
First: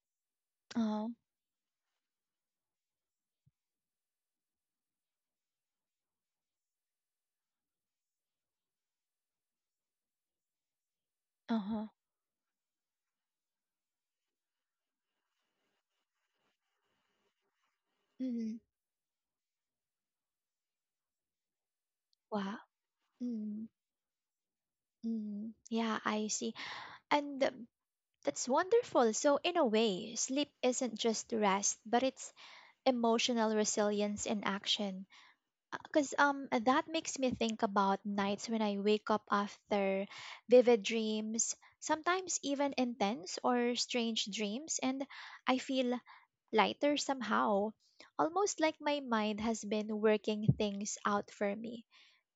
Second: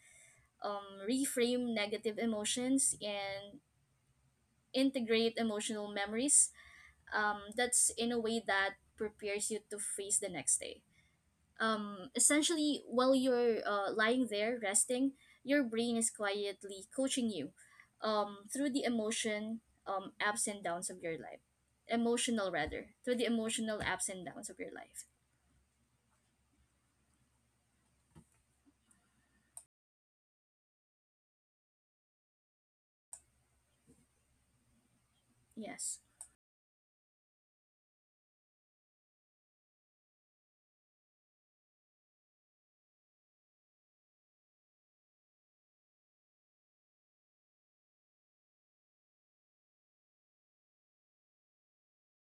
Uh-huh.
reframe negative emotions, and integrate emotional memories that's in a way that prepares you to face the next day.
Uh-huh.
Essentially, while you're lying there resting, your brain is quietly coaching you
Mm.
through the emotion ups and downs of your life emotional
Wow.
rather through the
Mm.
emotional ups and downs of your life.
Mm. Yeah, I see. And that's wonderful. So, in a way, sleep isn't just rest, but it's emotional resilience in action.
Yes.
Because that makes me think about nights when I wake up after vivid dreams, sometimes even intense or strange dreams, and I feel lighter somehow, almost like my mind has been working things out for me,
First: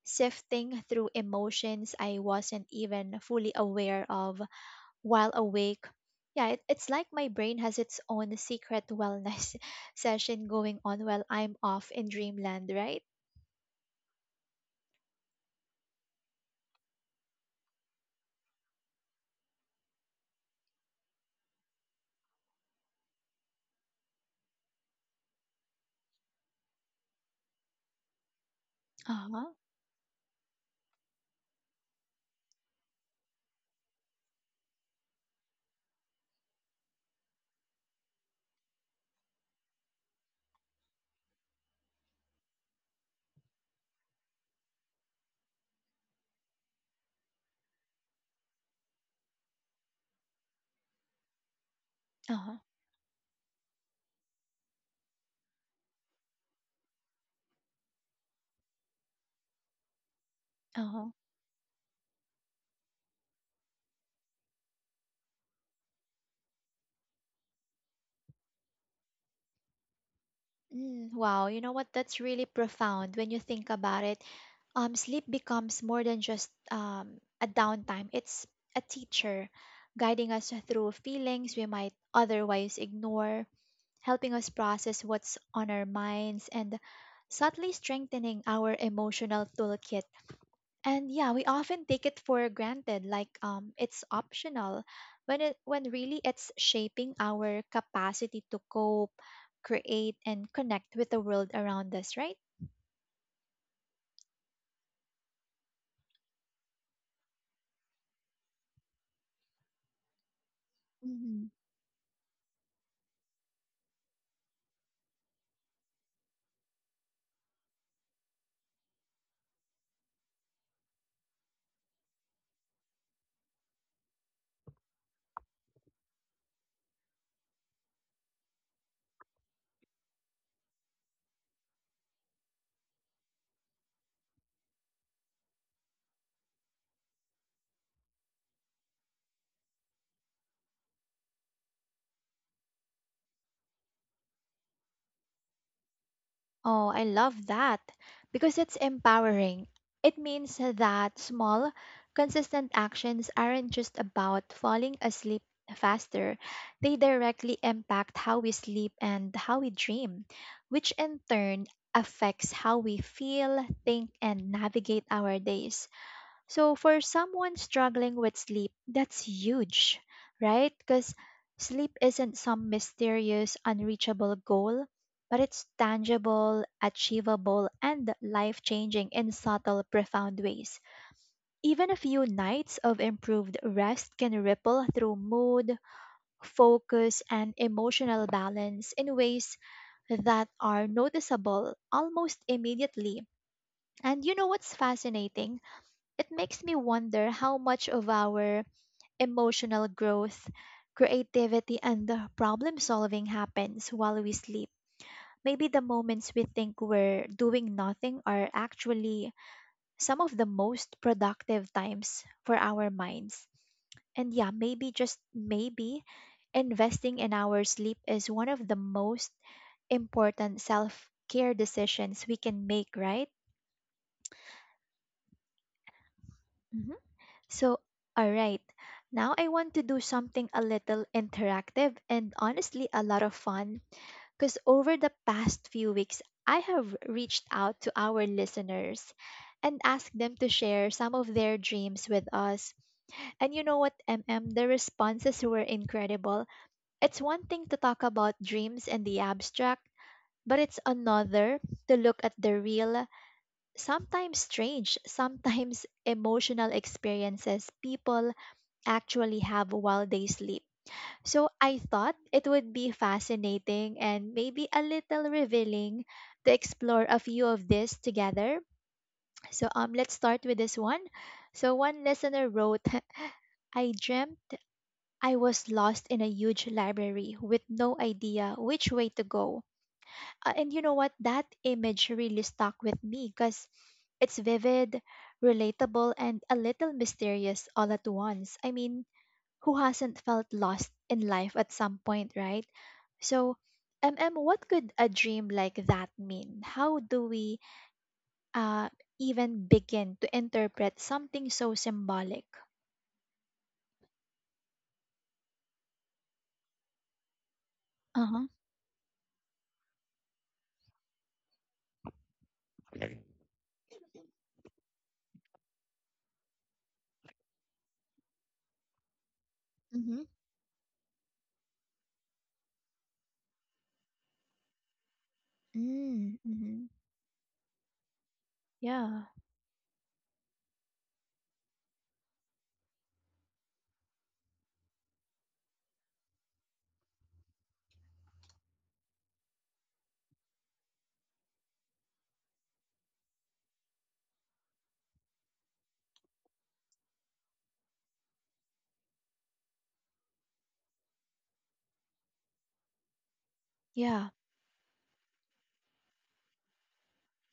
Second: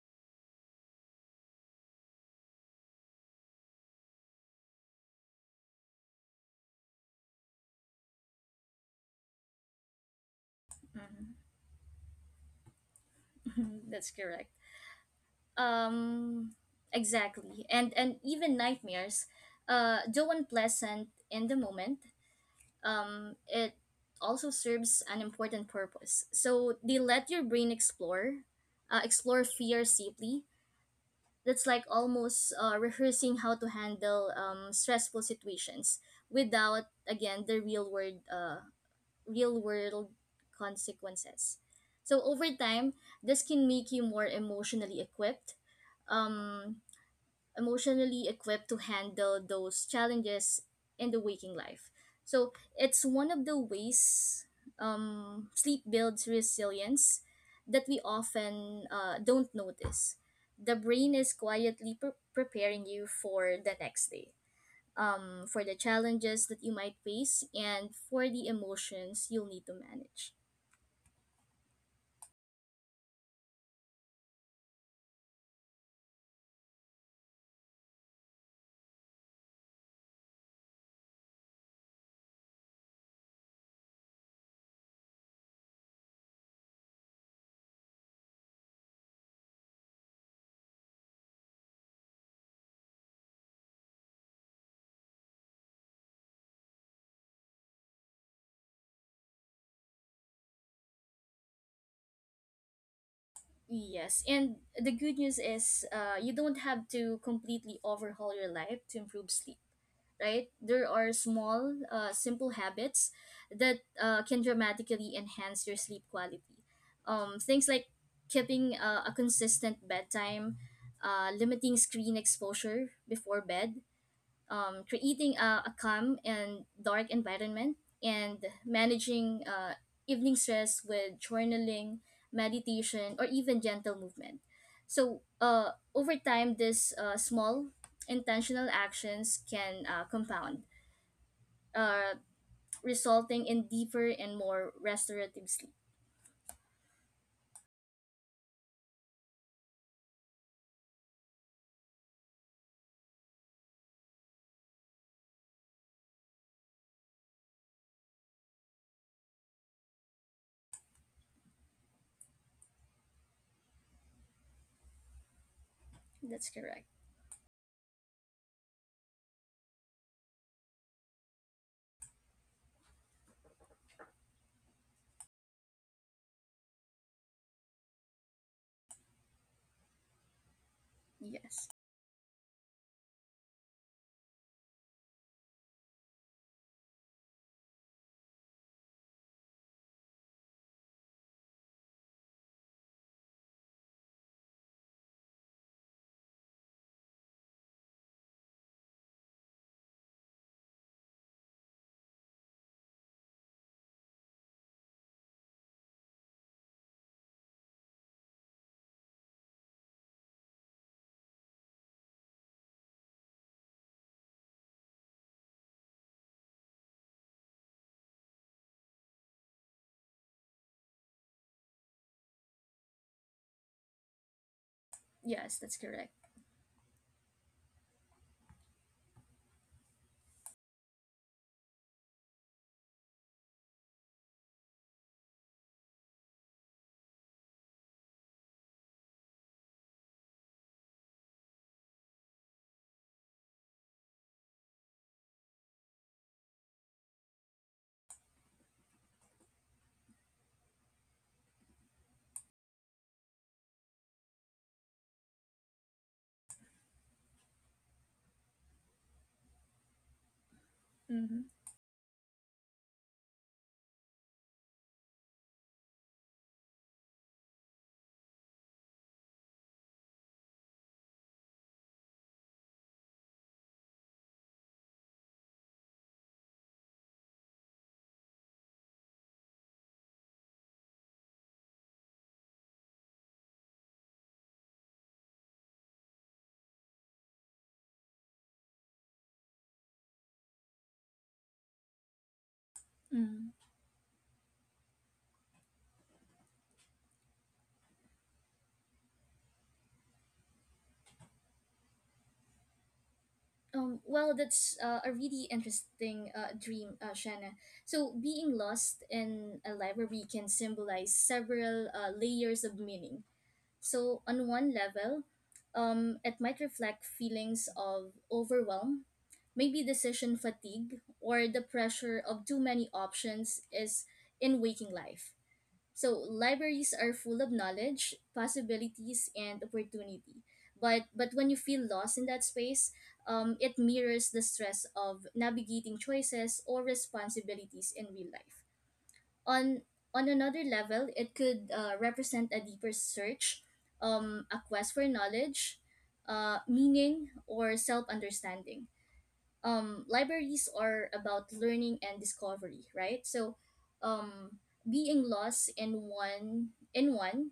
sifting through emotions I wasn't even fully aware of while awake. Yeah, it's like my brain has its own secret wellness session going on while
Hmm.
I'm off in dreamland, right?
That's correct. um, exactly. And even nightmares, though unpleasant in the moment, it also serves an important purpose. So they let your brain explore, uh,
Uh
explore
huh.
fear safely. That's like almost rehearsing how to handle stressful situations without, again, real world consequences. So over time, this can make you more emotionally equipped. Um, emotionally equipped to handle those challenges in the waking life. So
Uh-huh.
it's one of the ways sleep builds resilience that we often don't notice. The
Uh-huh.
brain is quietly preparing you for the next day, for the challenges that you might face, and for the emotions you'll need to manage.
Mm, wow, you know what? That's really profound when you think about it. Sleep becomes more than just a downtime. It's a teacher guiding us through feelings we might otherwise ignore, helping us process what's on our minds, and subtly strengthening our emotional toolkit. And yeah, we often take it for granted, like it's optional, when really it's shaping our capacity to cope, create, and connect with the world around us, right?
Yes, and the good news is you don't have to completely overhaul your life to improve sleep, right? There are
Hmm.
small, simple habits that can dramatically enhance your sleep quality. Things like keeping a consistent bedtime, limiting screen exposure before bed, creating a calm and dark environment, and managing evening stress with journaling, meditation, or even gentle movement. So, over time, these small intentional actions can compound, uh, resulting in deeper and more restorative sleep.
Oh, I love that because it's empowering. It means that small, consistent actions aren't just about falling asleep faster, they directly impact how we sleep and how we dream, which in turn affects how we feel, think, and navigate our days.
That's
So
correct.
for someone struggling with sleep, that's huge, right? Because sleep isn't some mysterious, unreachable goal, but it's tangible, achievable, and life changing in subtle, profound ways.
Yes.
Even a few nights of improved rest can ripple through mood, focus, and emotional balance in ways that are noticeable almost immediately. And you know what's fascinating? It makes me wonder how much of our emotional growth, creativity, and the problem solving happens while we sleep. Maybe the moments we think we're doing nothing are actually some of the most productive times for our minds. And yeah, maybe just maybe investing in our sleep is one of the most important self care decisions we can make, right?
Yes, that's correct.
So, alright, now I want to do something a little interactive and honestly a lot of fun, because over the past few weeks, I have reached out to our listeners and asked them to share some of their dreams with us. And you know what, MM, the responses were incredible. It's one thing to talk about dreams in the abstract, but it's another to look at the real, sometimes strange, sometimes emotional experiences people actually have while they sleep.
Mm-hmm.
So I thought it would be fascinating and maybe a little revealing to explore a few of these together. So let's start with this one. So one listener wrote, I dreamt I was lost in a huge library with no idea which way to go. And you know what? That image really stuck with me because it's vivid, relatable, and a little mysterious all at once. I mean, who hasn't felt lost in life at some point, right?
Mm-hmm.
So, MM, what could a dream like that mean? How do we uh, even begin to interpret something so symbolic?
Well, that's a really interesting dream, Shanna. So,
Uh huh.
being lost in a library can symbolize several layers of meaning. So, on one level, it might reflect feelings of overwhelm, maybe
Mm-hmm.
decision fatigue, or the pressure of too many options is in waking life. So,
Mm-hmm.
libraries are full of knowledge,
Yeah.
possibilities, and opportunity. But when you feel lost in that space, it mirrors the stress of navigating choices or responsibilities in real life. On, on another level, it could represent a deeper search, a quest for knowledge, meaning, or self understanding. Libraries are about learning and discovery, right? So,
Yeah.
um, being lost in one in one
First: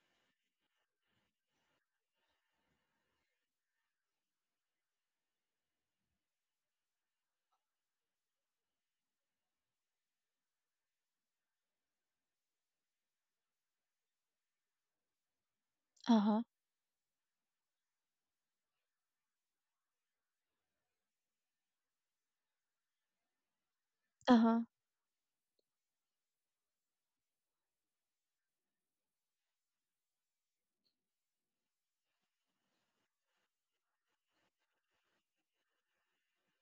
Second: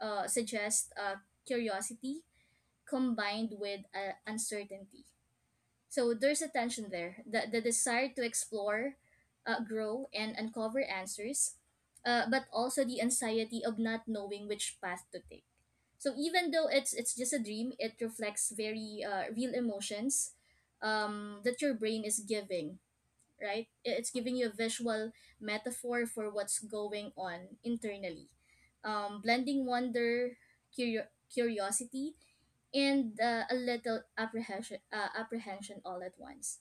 uh, suggests curiosity combined with uncertainty. So there's a tension there, the desire to explore, grow, and uncover answers, but also the anxiety of not knowing which path to take. So
Uh huh.
even though it's just a dream, it reflects very real emotions that your brain is giving, right? I- It's
Uh
giving you a
huh.
visual metaphor for what's going on internally. Blending wonder, curiosity, and a little apprehension all at once.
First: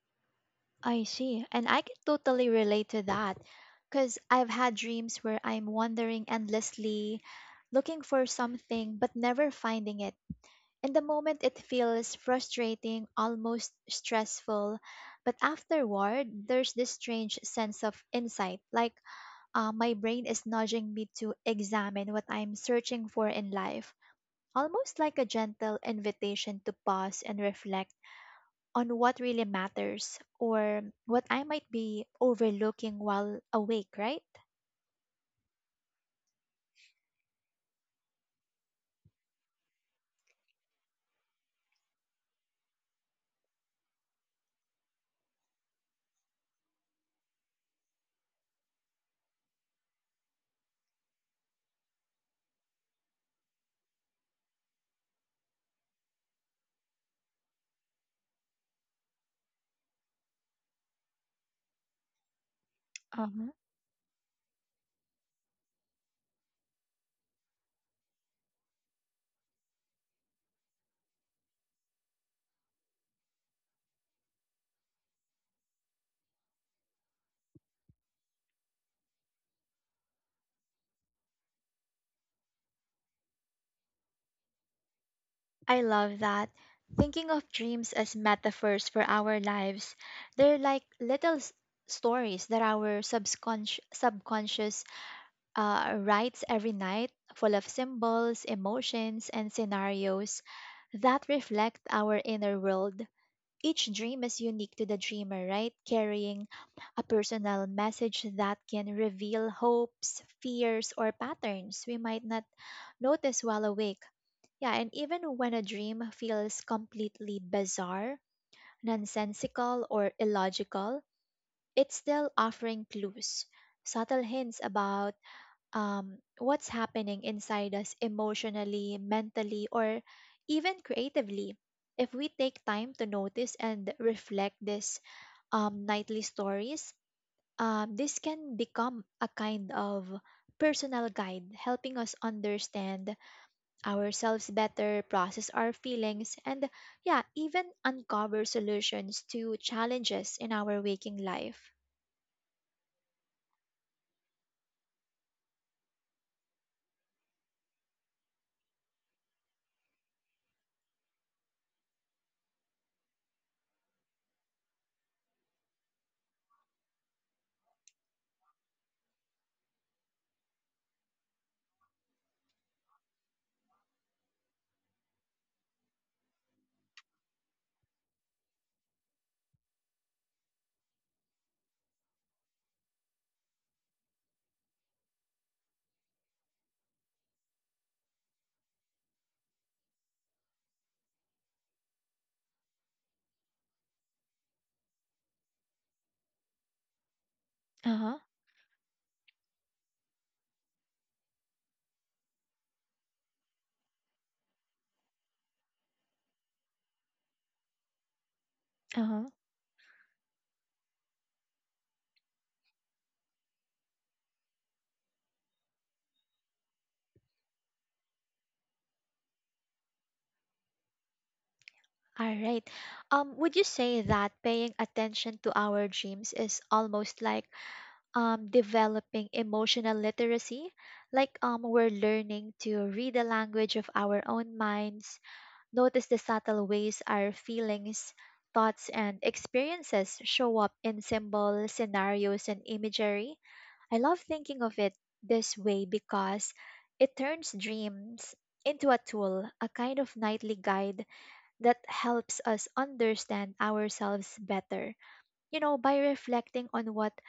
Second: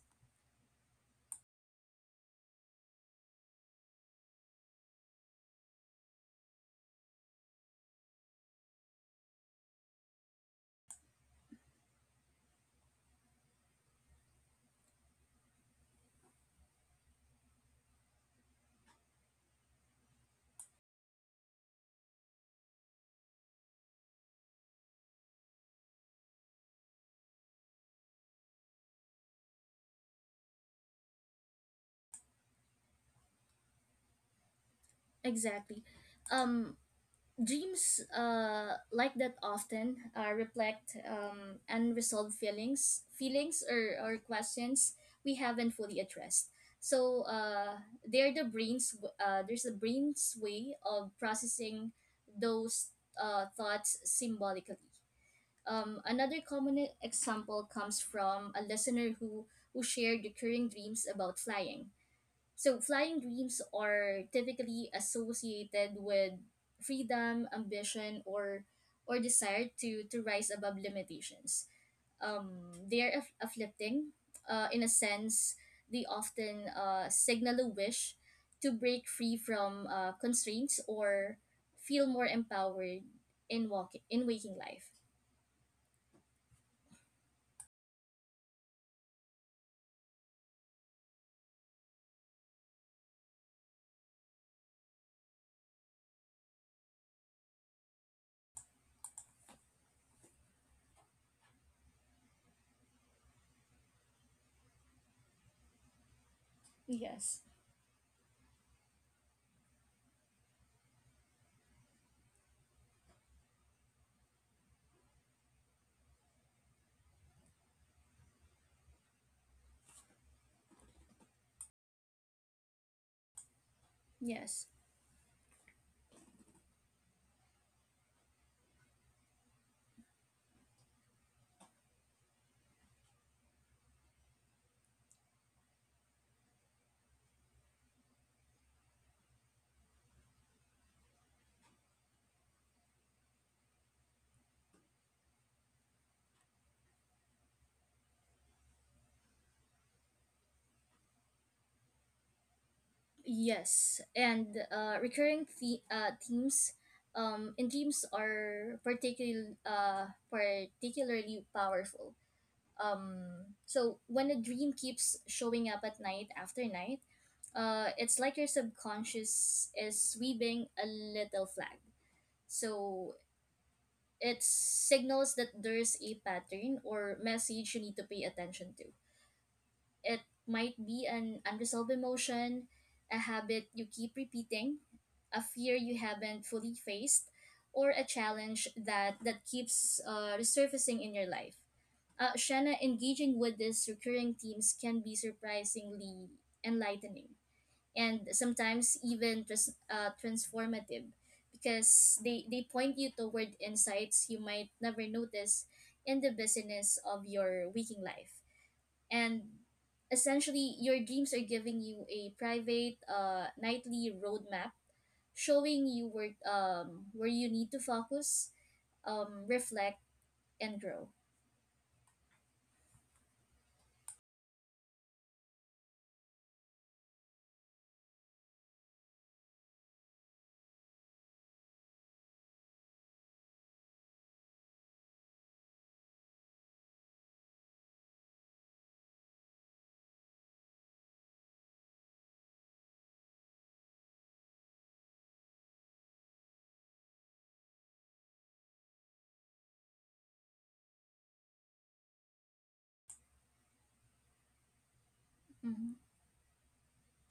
I see. And I can totally relate to that because I've had dreams where I'm wandering endlessly, looking for something, but never finding it. In the moment, it feels frustrating, almost stressful. But afterward, there's this strange sense of insight. Like my brain is nudging me to examine what I'm searching for in life, almost like a gentle invitation to pause and reflect on what really matters or what I might be overlooking while awake, right?
Exactly. um dreams like that often reflect unresolved feelings or questions we haven't fully addressed. So they're the brain's w- there's the brain's way of processing those thoughts symbolically. Another common example comes from a listener who shared recurring dreams about flying. So, flying
Uh-huh.
dreams are typically associated with freedom, ambition, or desire to rise above limitations. Um, they are afflicting. In a sense, they often signal a wish to break free from constraints or feel more empowered in waking life.
I love that. Thinking of dreams as metaphors for our lives, they're like stories that our subconscious writes every night, full of symbols, emotions, and scenarios that reflect our inner world. Each dream is unique to the dreamer, right? Carrying a
Yes.
personal message that can reveal hopes, fears, or patterns we might not notice while awake. Yeah, and even when a dream feels completely bizarre, nonsensical, or illogical, it's still offering clues, subtle hints
Yes,
about what's happening inside us emotionally, mentally, or even creatively. If we take time to notice and reflect these nightly stories, this can become a kind of personal guide, helping us understand ourselves better, process our feelings, and yeah, even uncover solutions to challenges in our waking life.
yes, and recurring themes in dreams are particularly powerful. So when a dream keeps showing up at night after night, it's like your subconscious is waving a little flag. So it signals that there's a pattern or message you need to pay attention to. It might be an unresolved emotion, a habit you keep repeating, a fear you haven't fully faced, or a challenge that keeps resurfacing in your life. Shanna, engaging with these recurring themes can be surprisingly enlightening
Uh huh.
and sometimes even transformative because they point you toward insights you might never notice in the busyness of your waking life.
Uh huh.
And essentially your dreams are giving you a private nightly roadmap, showing you where you need to focus, reflect, and grow.
All right. Would you say that paying attention to our dreams is almost like developing emotional literacy? Like we're learning to read the language of our own minds, notice the subtle ways our feelings, thoughts, and experiences show up in symbols, scenarios, and imagery? I love thinking of it this way because it turns dreams into a tool, a kind of nightly guide that helps us understand ourselves better. You know,
Mhm.
by reflecting on what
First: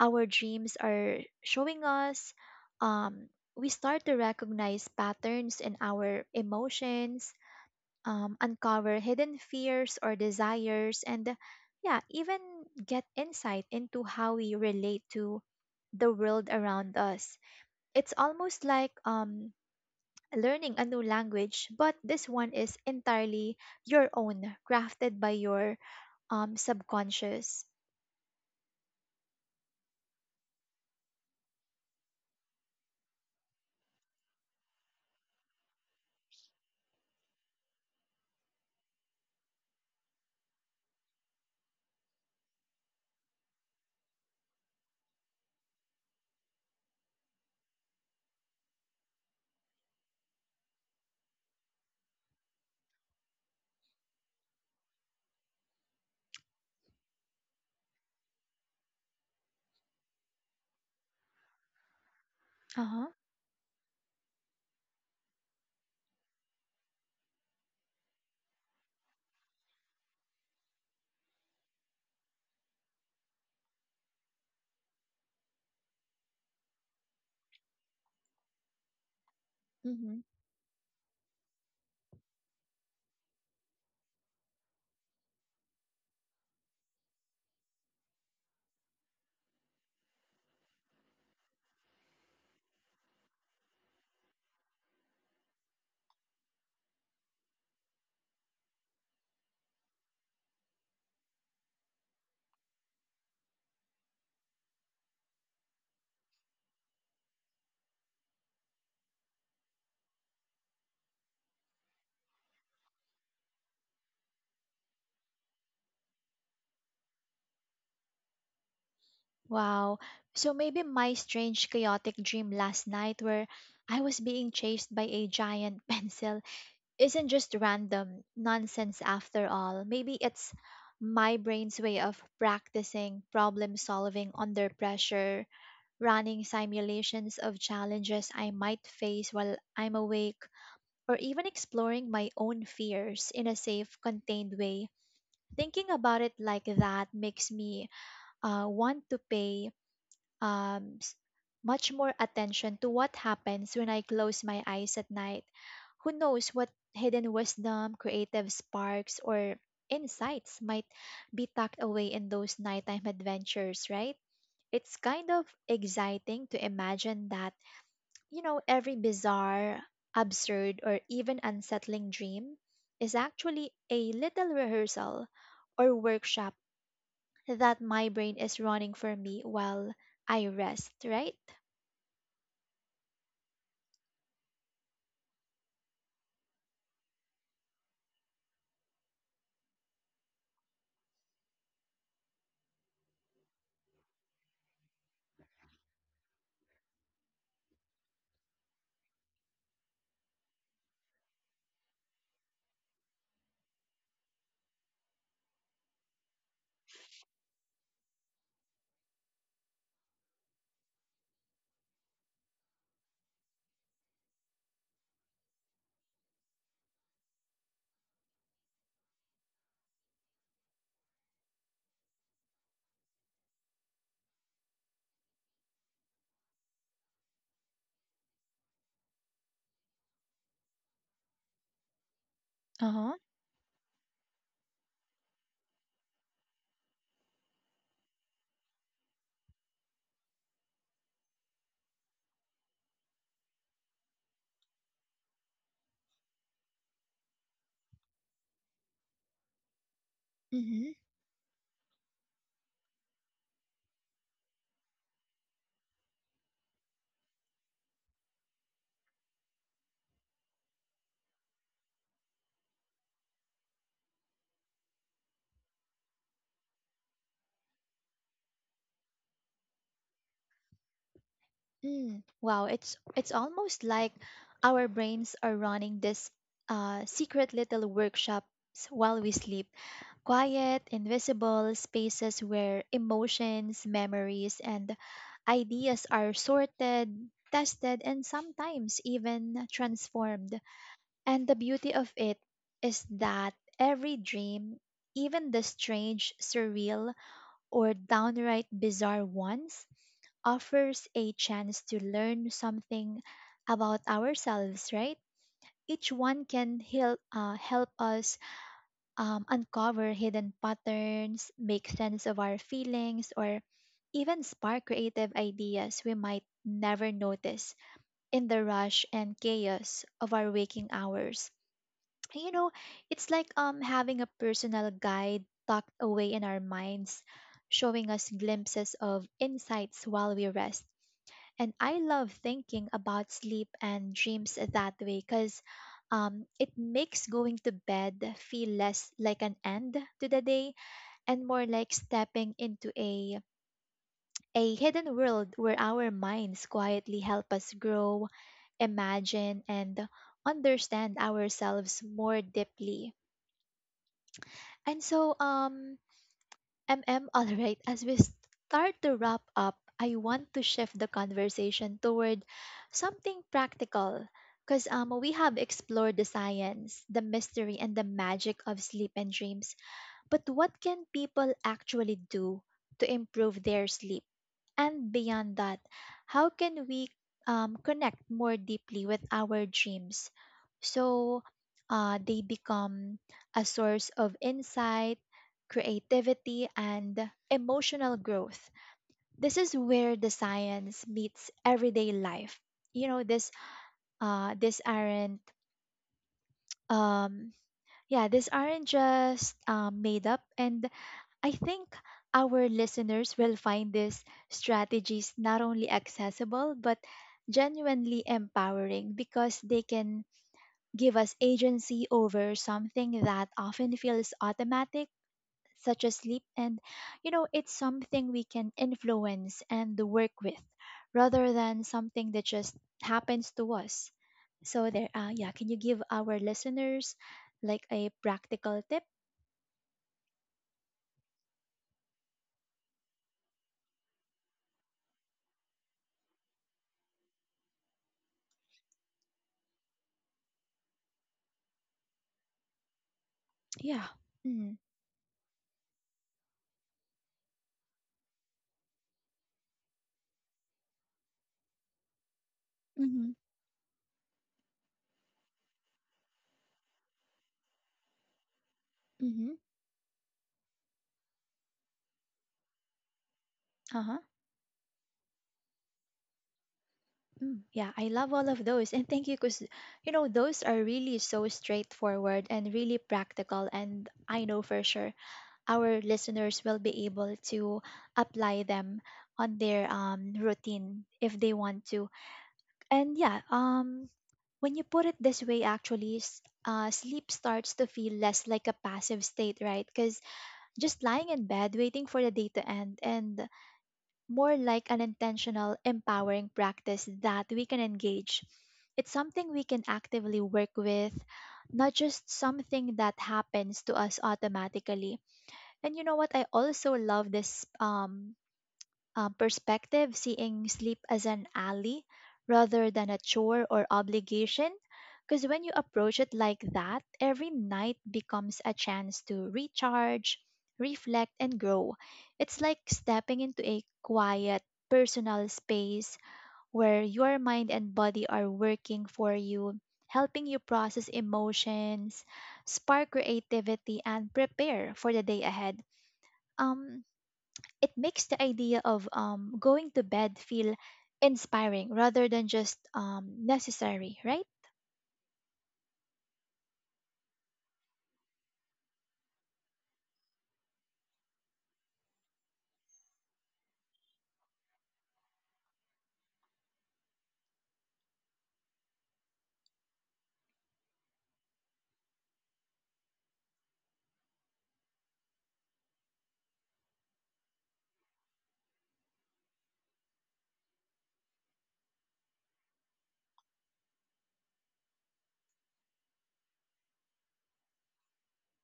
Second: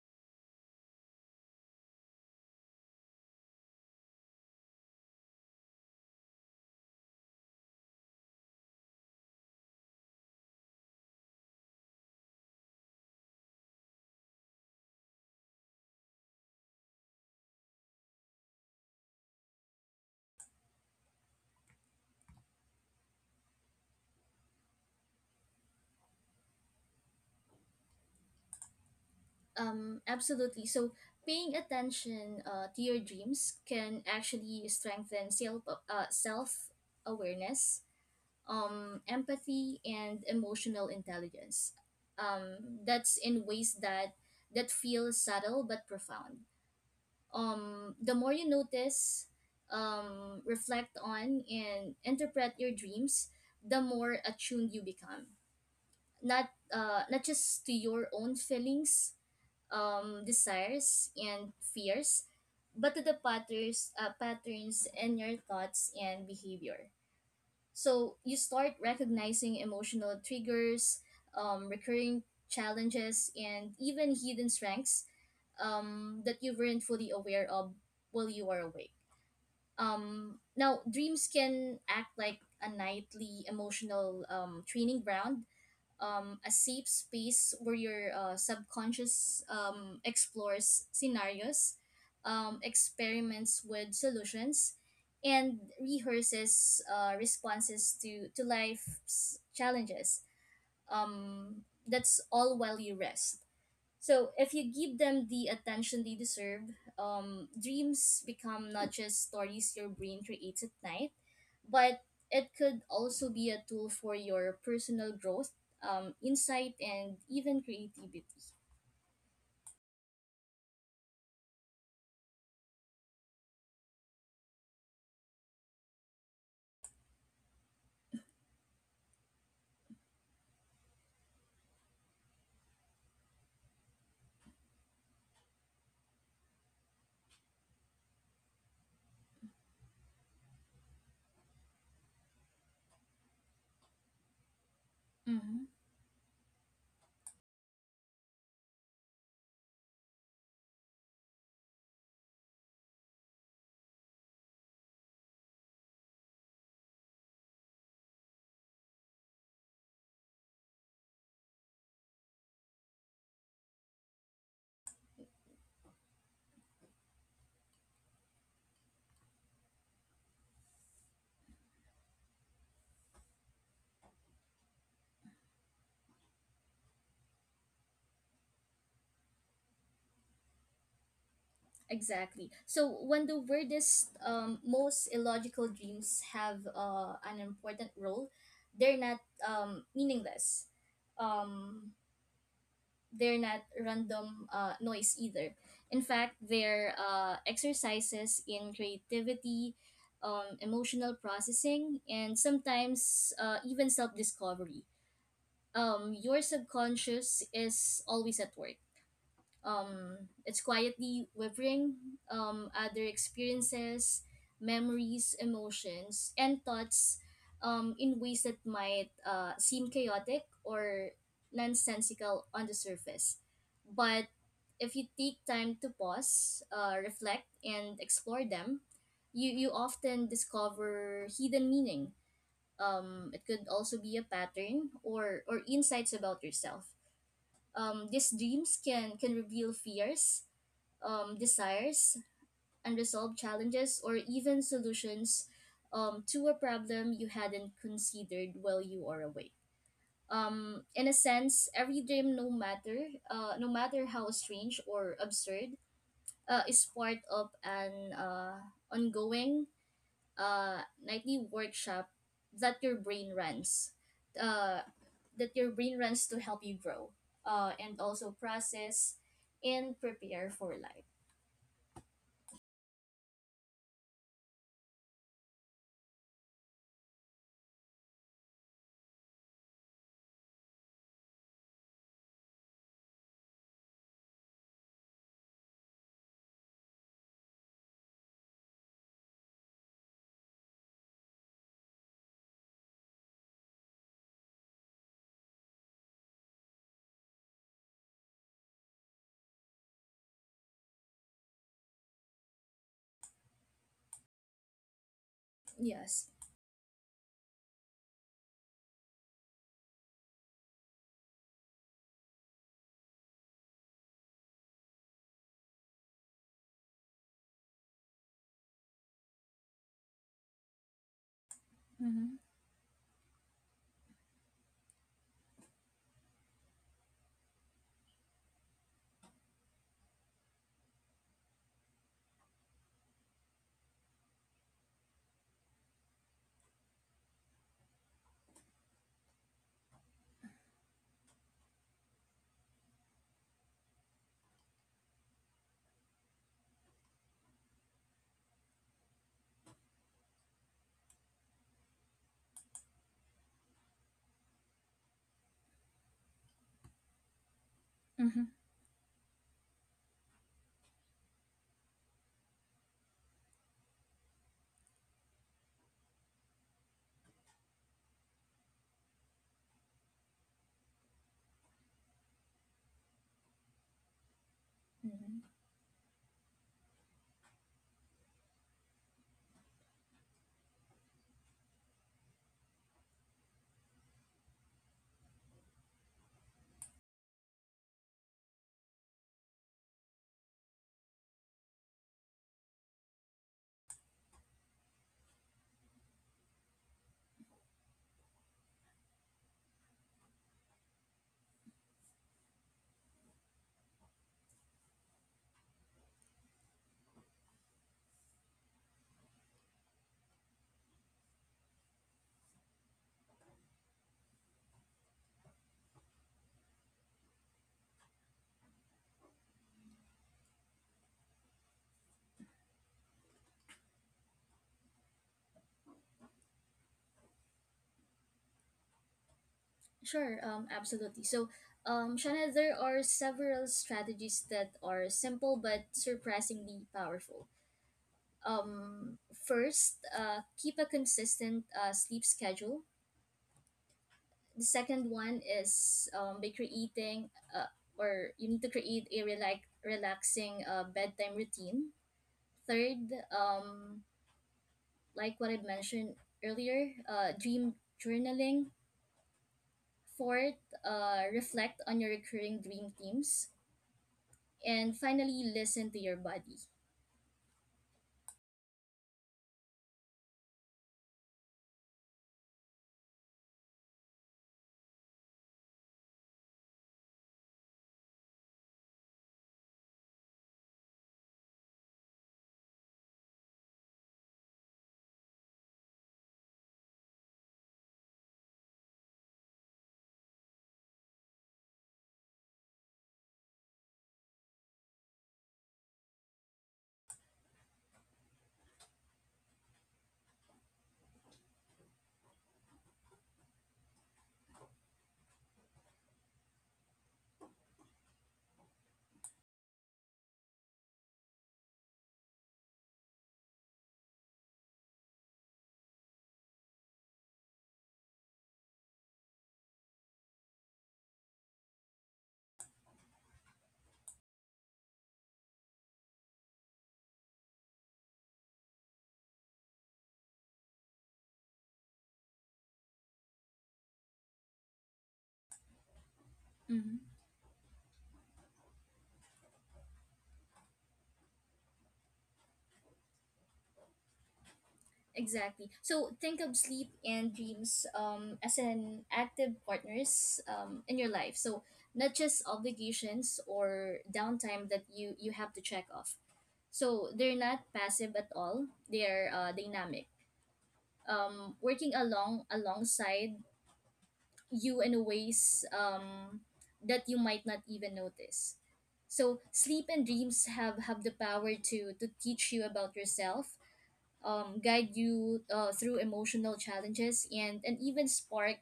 our dreams are showing us, um, we start to recognize patterns in our emotions, uncover hidden fears or desires, and yeah, even get insight into how we relate to the world around us. It's almost like learning a new language, but this one is entirely your own, crafted by your subconscious.
Absolutely. So paying attention to your dreams can actually strengthen self awareness, empathy, and emotional intelligence um, that's in ways that feel subtle but profound. The more you notice, reflect on, and interpret your dreams, the more attuned you become. Not just to your own feelings, desires, and fears,
Uh
but to
huh.
the patterns in your thoughts and behavior. So you start recognizing emotional triggers, recurring challenges, and even hidden strengths that you weren't fully aware of while you were awake.
Hmm.
Now, dreams can act like a nightly emotional training ground, a safe space where your subconscious explores scenarios, experiments with solutions, and rehearses responses to life's challenges. That's all while you rest. So if you give them the attention they deserve, dreams become not just stories your brain creates at night, but it could also be a tool for your personal growth, insight, and even creativity.
Wow. So maybe my strange, chaotic dream last night where I was being chased by a giant pencil isn't just random nonsense after all. Maybe it's my brain's way of practicing problem solving under pressure, running simulations of challenges I might face while I'm awake, or even exploring my own fears in a safe, contained way.
Mm-hmm.
Thinking about it like that makes me want to pay um, s- much more attention to what happens when I close my eyes at night. Who knows what hidden wisdom, creative sparks, or insights might be tucked away in those nighttime adventures, right? It's kind of exciting to imagine that, you know, every bizarre, absurd, or even unsettling dream is actually a little rehearsal or workshop that my brain is running for me while I rest, right?
Exactly. So when the weirdest, most illogical dreams have an important role, they're not meaningless. Um, they're not random noise either. In fact, they're exercises in creativity, emotional processing, and sometimes even self discovery. Your subconscious is always at work. It's quietly weathering other experiences, memories, emotions, and thoughts in ways that might seem chaotic or nonsensical on the surface. But if you take time to pause, reflect, and explore them, you often discover hidden meaning.
Uh huh.
It could also be a pattern or insights about yourself. These dreams can reveal fears, desires, unresolved challenges, or even solutions to a problem you hadn't considered while you are awake.
Mm-hmm.
In a sense, every dream, no matter how strange or absurd, is part of an ongoing nightly workshop that your brain runs uh, that your brain runs to help you grow and also process and prepare for life.
Mm. Wow, it's almost like our brains are running this secret little workshops while we sleep. Quiet, invisible spaces where emotions, memories, and ideas are sorted, tested, and sometimes even transformed. And the beauty of it is that every dream, even the strange, surreal, or downright bizarre ones, offers a chance to learn something about ourselves, right? Each
Yes.
one can heal, help us uncover hidden patterns, make sense of our feelings, or even spark creative ideas we might never notice in the rush and chaos of our waking hours.
Mm-hmm.
You know, it's like having a personal guide tucked away in our minds, showing us glimpses of insights while we rest. And I love thinking about sleep and dreams that way because it makes going to bed feel less like an end to the day and more like stepping into a hidden world where our minds quietly help us grow, imagine, and understand ourselves more deeply. And so, um, all right, as we start to wrap up, I want to shift the conversation toward something practical because we have explored the science, the mystery, and the magic of sleep and dreams. But what can people actually do to improve their sleep? And
Hmm.
beyond that, how can we connect more deeply with our dreams so they become a source of insight, creativity, and emotional growth? This is where the science meets everyday life. You know, this this aren't um, yeah, these aren't just made up, and I think our listeners will find these strategies not only accessible but genuinely empowering because they can give us agency over something that often feels automatic such as sleep, and you know, it's something we can influence and work with rather than something that just happens to us. So there, yeah, can you give our listeners like a practical tip?
Sure, absolutely. So, Shana, there are several strategies that are simple but surprisingly powerful. Um, First, keep a consistent sleep schedule.
Yeah.
The
Mm-hmm.
second one is by creating uh, or you need to create a relaxing bedtime routine. Third,
Mm-hmm.
um, like what I mentioned earlier, dream journaling.
Mm-hmm.
Fourth, reflect on your recurring dream themes.
Uh-huh.
And finally, listen to your body.
Mm, yeah, I love all of those. And thank you because, you know, those are really so straightforward and really practical. And I know for sure our listeners will be able to apply them on their routine if they want to. And yeah, when you put it this way, actually, sleep starts to feel less like a passive state, right? Because just lying in bed waiting for the day to end and more like an intentional, empowering practice that we can engage. It's something we can actively work with, not just something that happens to us automatically. And you know what? I also love this perspective, seeing sleep as an ally rather than a chore or obligation. Because when you approach it like that, every night becomes a chance to recharge, reflect, and grow. It's like stepping into a quiet, personal space where your mind and body are working for you, helping you process emotions, spark creativity, and prepare for the day ahead. Um,
Mm-hmm.
it makes the idea of going to bed feel inspiring rather than just necessary, right?
Exactly. So think of sleep and dreams as an active partners in your life. So not just obligations or downtime that you have to check off. So they're not passive at all. They're dynamic. Working along alongside you in ways that you might not even notice. So sleep and dreams have the power to teach you about yourself, guide you through emotional challenges, and even spark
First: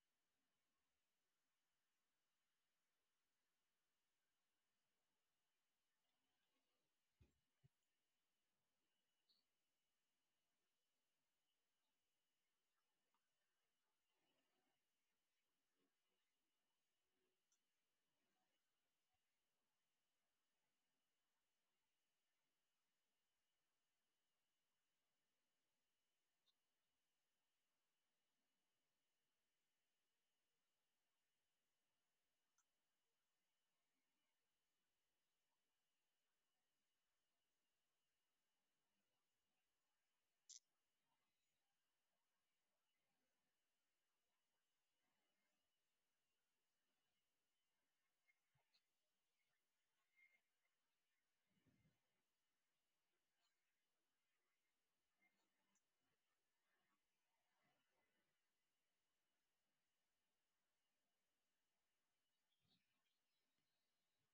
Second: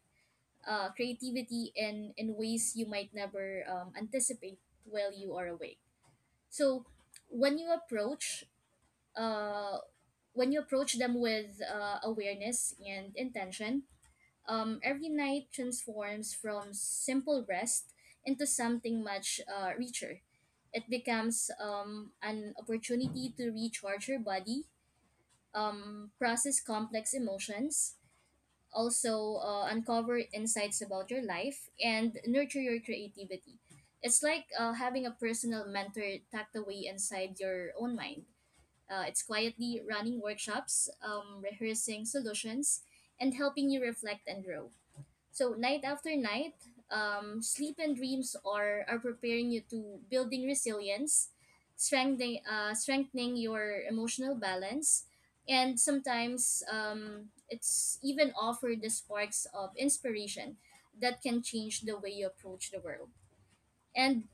creativity in ways you might never anticipate while you are away. So when you approach uh, when you approach them with awareness and intention, every night transforms from simple rest into something much richer. It becomes an opportunity to recharge your body, process complex emotions, also uncover insights about your life, and nurture your creativity. It's like having a personal mentor tucked away inside your own mind. It's quietly running workshops, rehearsing solutions, and helping you reflect and grow. So night after night, sleep and dreams are preparing you to building resilience, strengthening your emotional balance, and sometimes it's even offer the sparks of inspiration that can change the way you approach the world. And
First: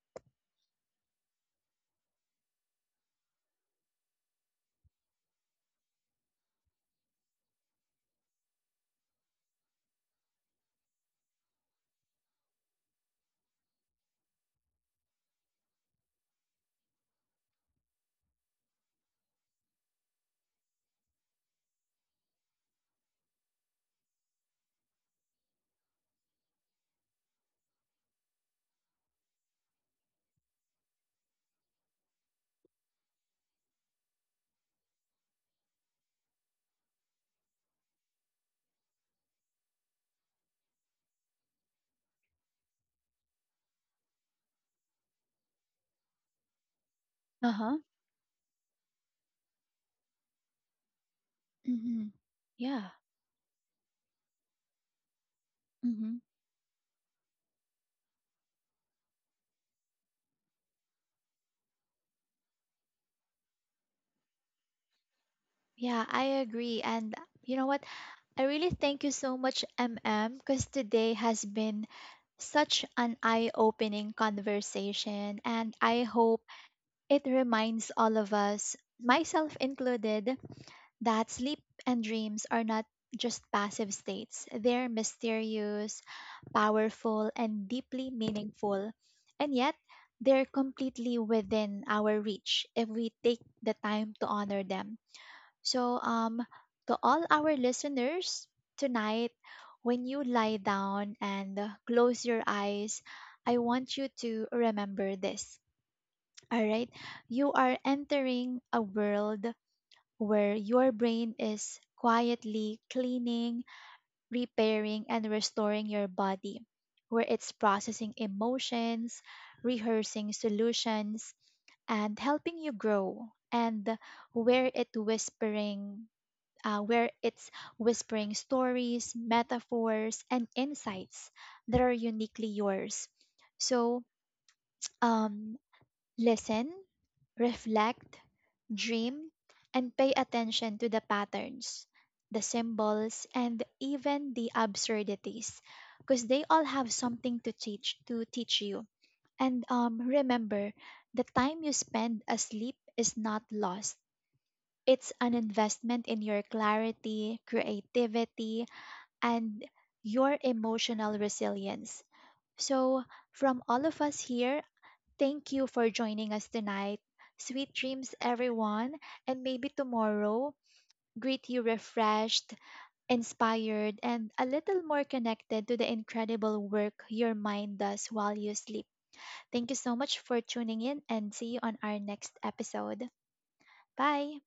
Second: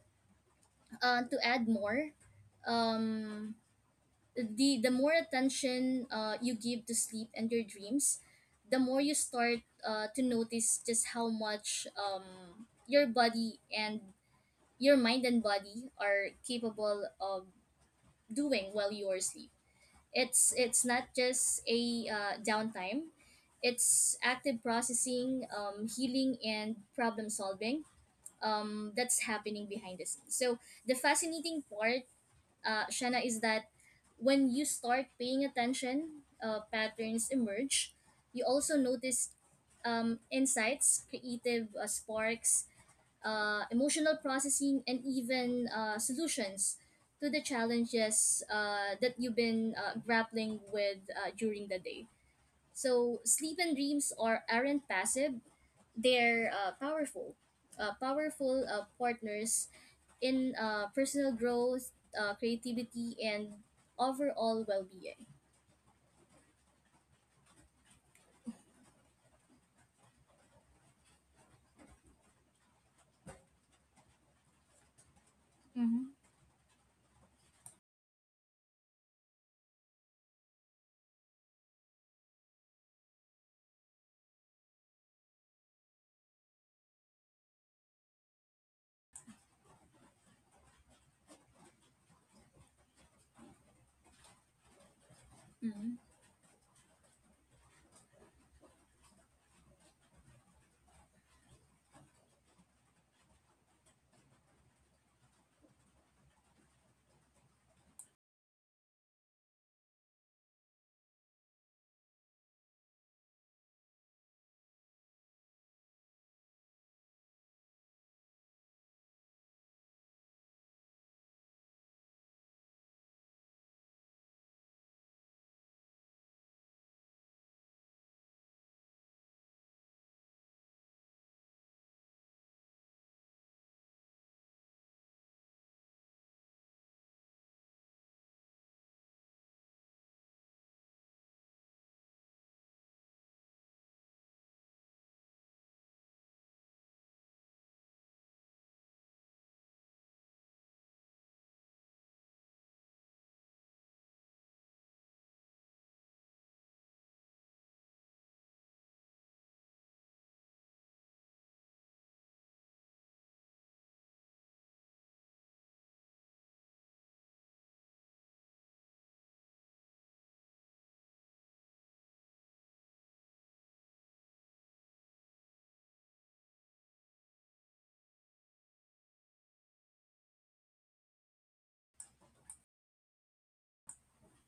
to add more, um, the more attention you give to sleep and your dreams, the more you start to notice just how much your body and your mind and body are capable of doing while you are asleep. It's not just a downtime. It's active processing, healing, and problem solving that's happening behind the scenes. So the fascinating part, Shanna, is that when you start paying attention, patterns emerge. You also notice insights, creative sparks, emotional processing, and even solutions to the
Uh huh.
challenges that you've been grappling with during the
Mm-hmm.
day.
Yeah.
So sleep and dreams aren't passive;
Mm-hmm.
they're powerful, powerful partners in personal growth, creativity, and overall well being.
Yeah, I agree. And you know what? I really thank you so much, M. M., because today has been such an eye opening conversation. And I
Mm-hmm.
hope it reminds all of us, myself included, that sleep and dreams are not just passive states, they're mysterious, powerful, and deeply meaningful. And yet, they're completely within our reach if we take the time to honor them. So,
Mhm.
to all our listeners tonight, when you lie down and close your eyes, I want you to remember this. All right, you are entering a world where your brain is quietly cleaning, repairing, and restoring your body, where it's processing emotions, rehearsing solutions, and helping you grow, and where it whispering. Where it's whispering stories, metaphors, and insights that are uniquely yours. So, um, listen, reflect, dream, and pay attention to the patterns, the symbols, and even the absurdities, because they all have something to teach you. And remember, the time you spend asleep is not lost. It's an investment in your clarity, creativity, and your emotional resilience. So, from all of us here, thank you for joining us tonight. Sweet dreams, everyone, and maybe tomorrow. Greet you refreshed, inspired, and a little more connected to the incredible work your mind does while you sleep. Thank you so much for tuning in, and see you on our next episode. Bye.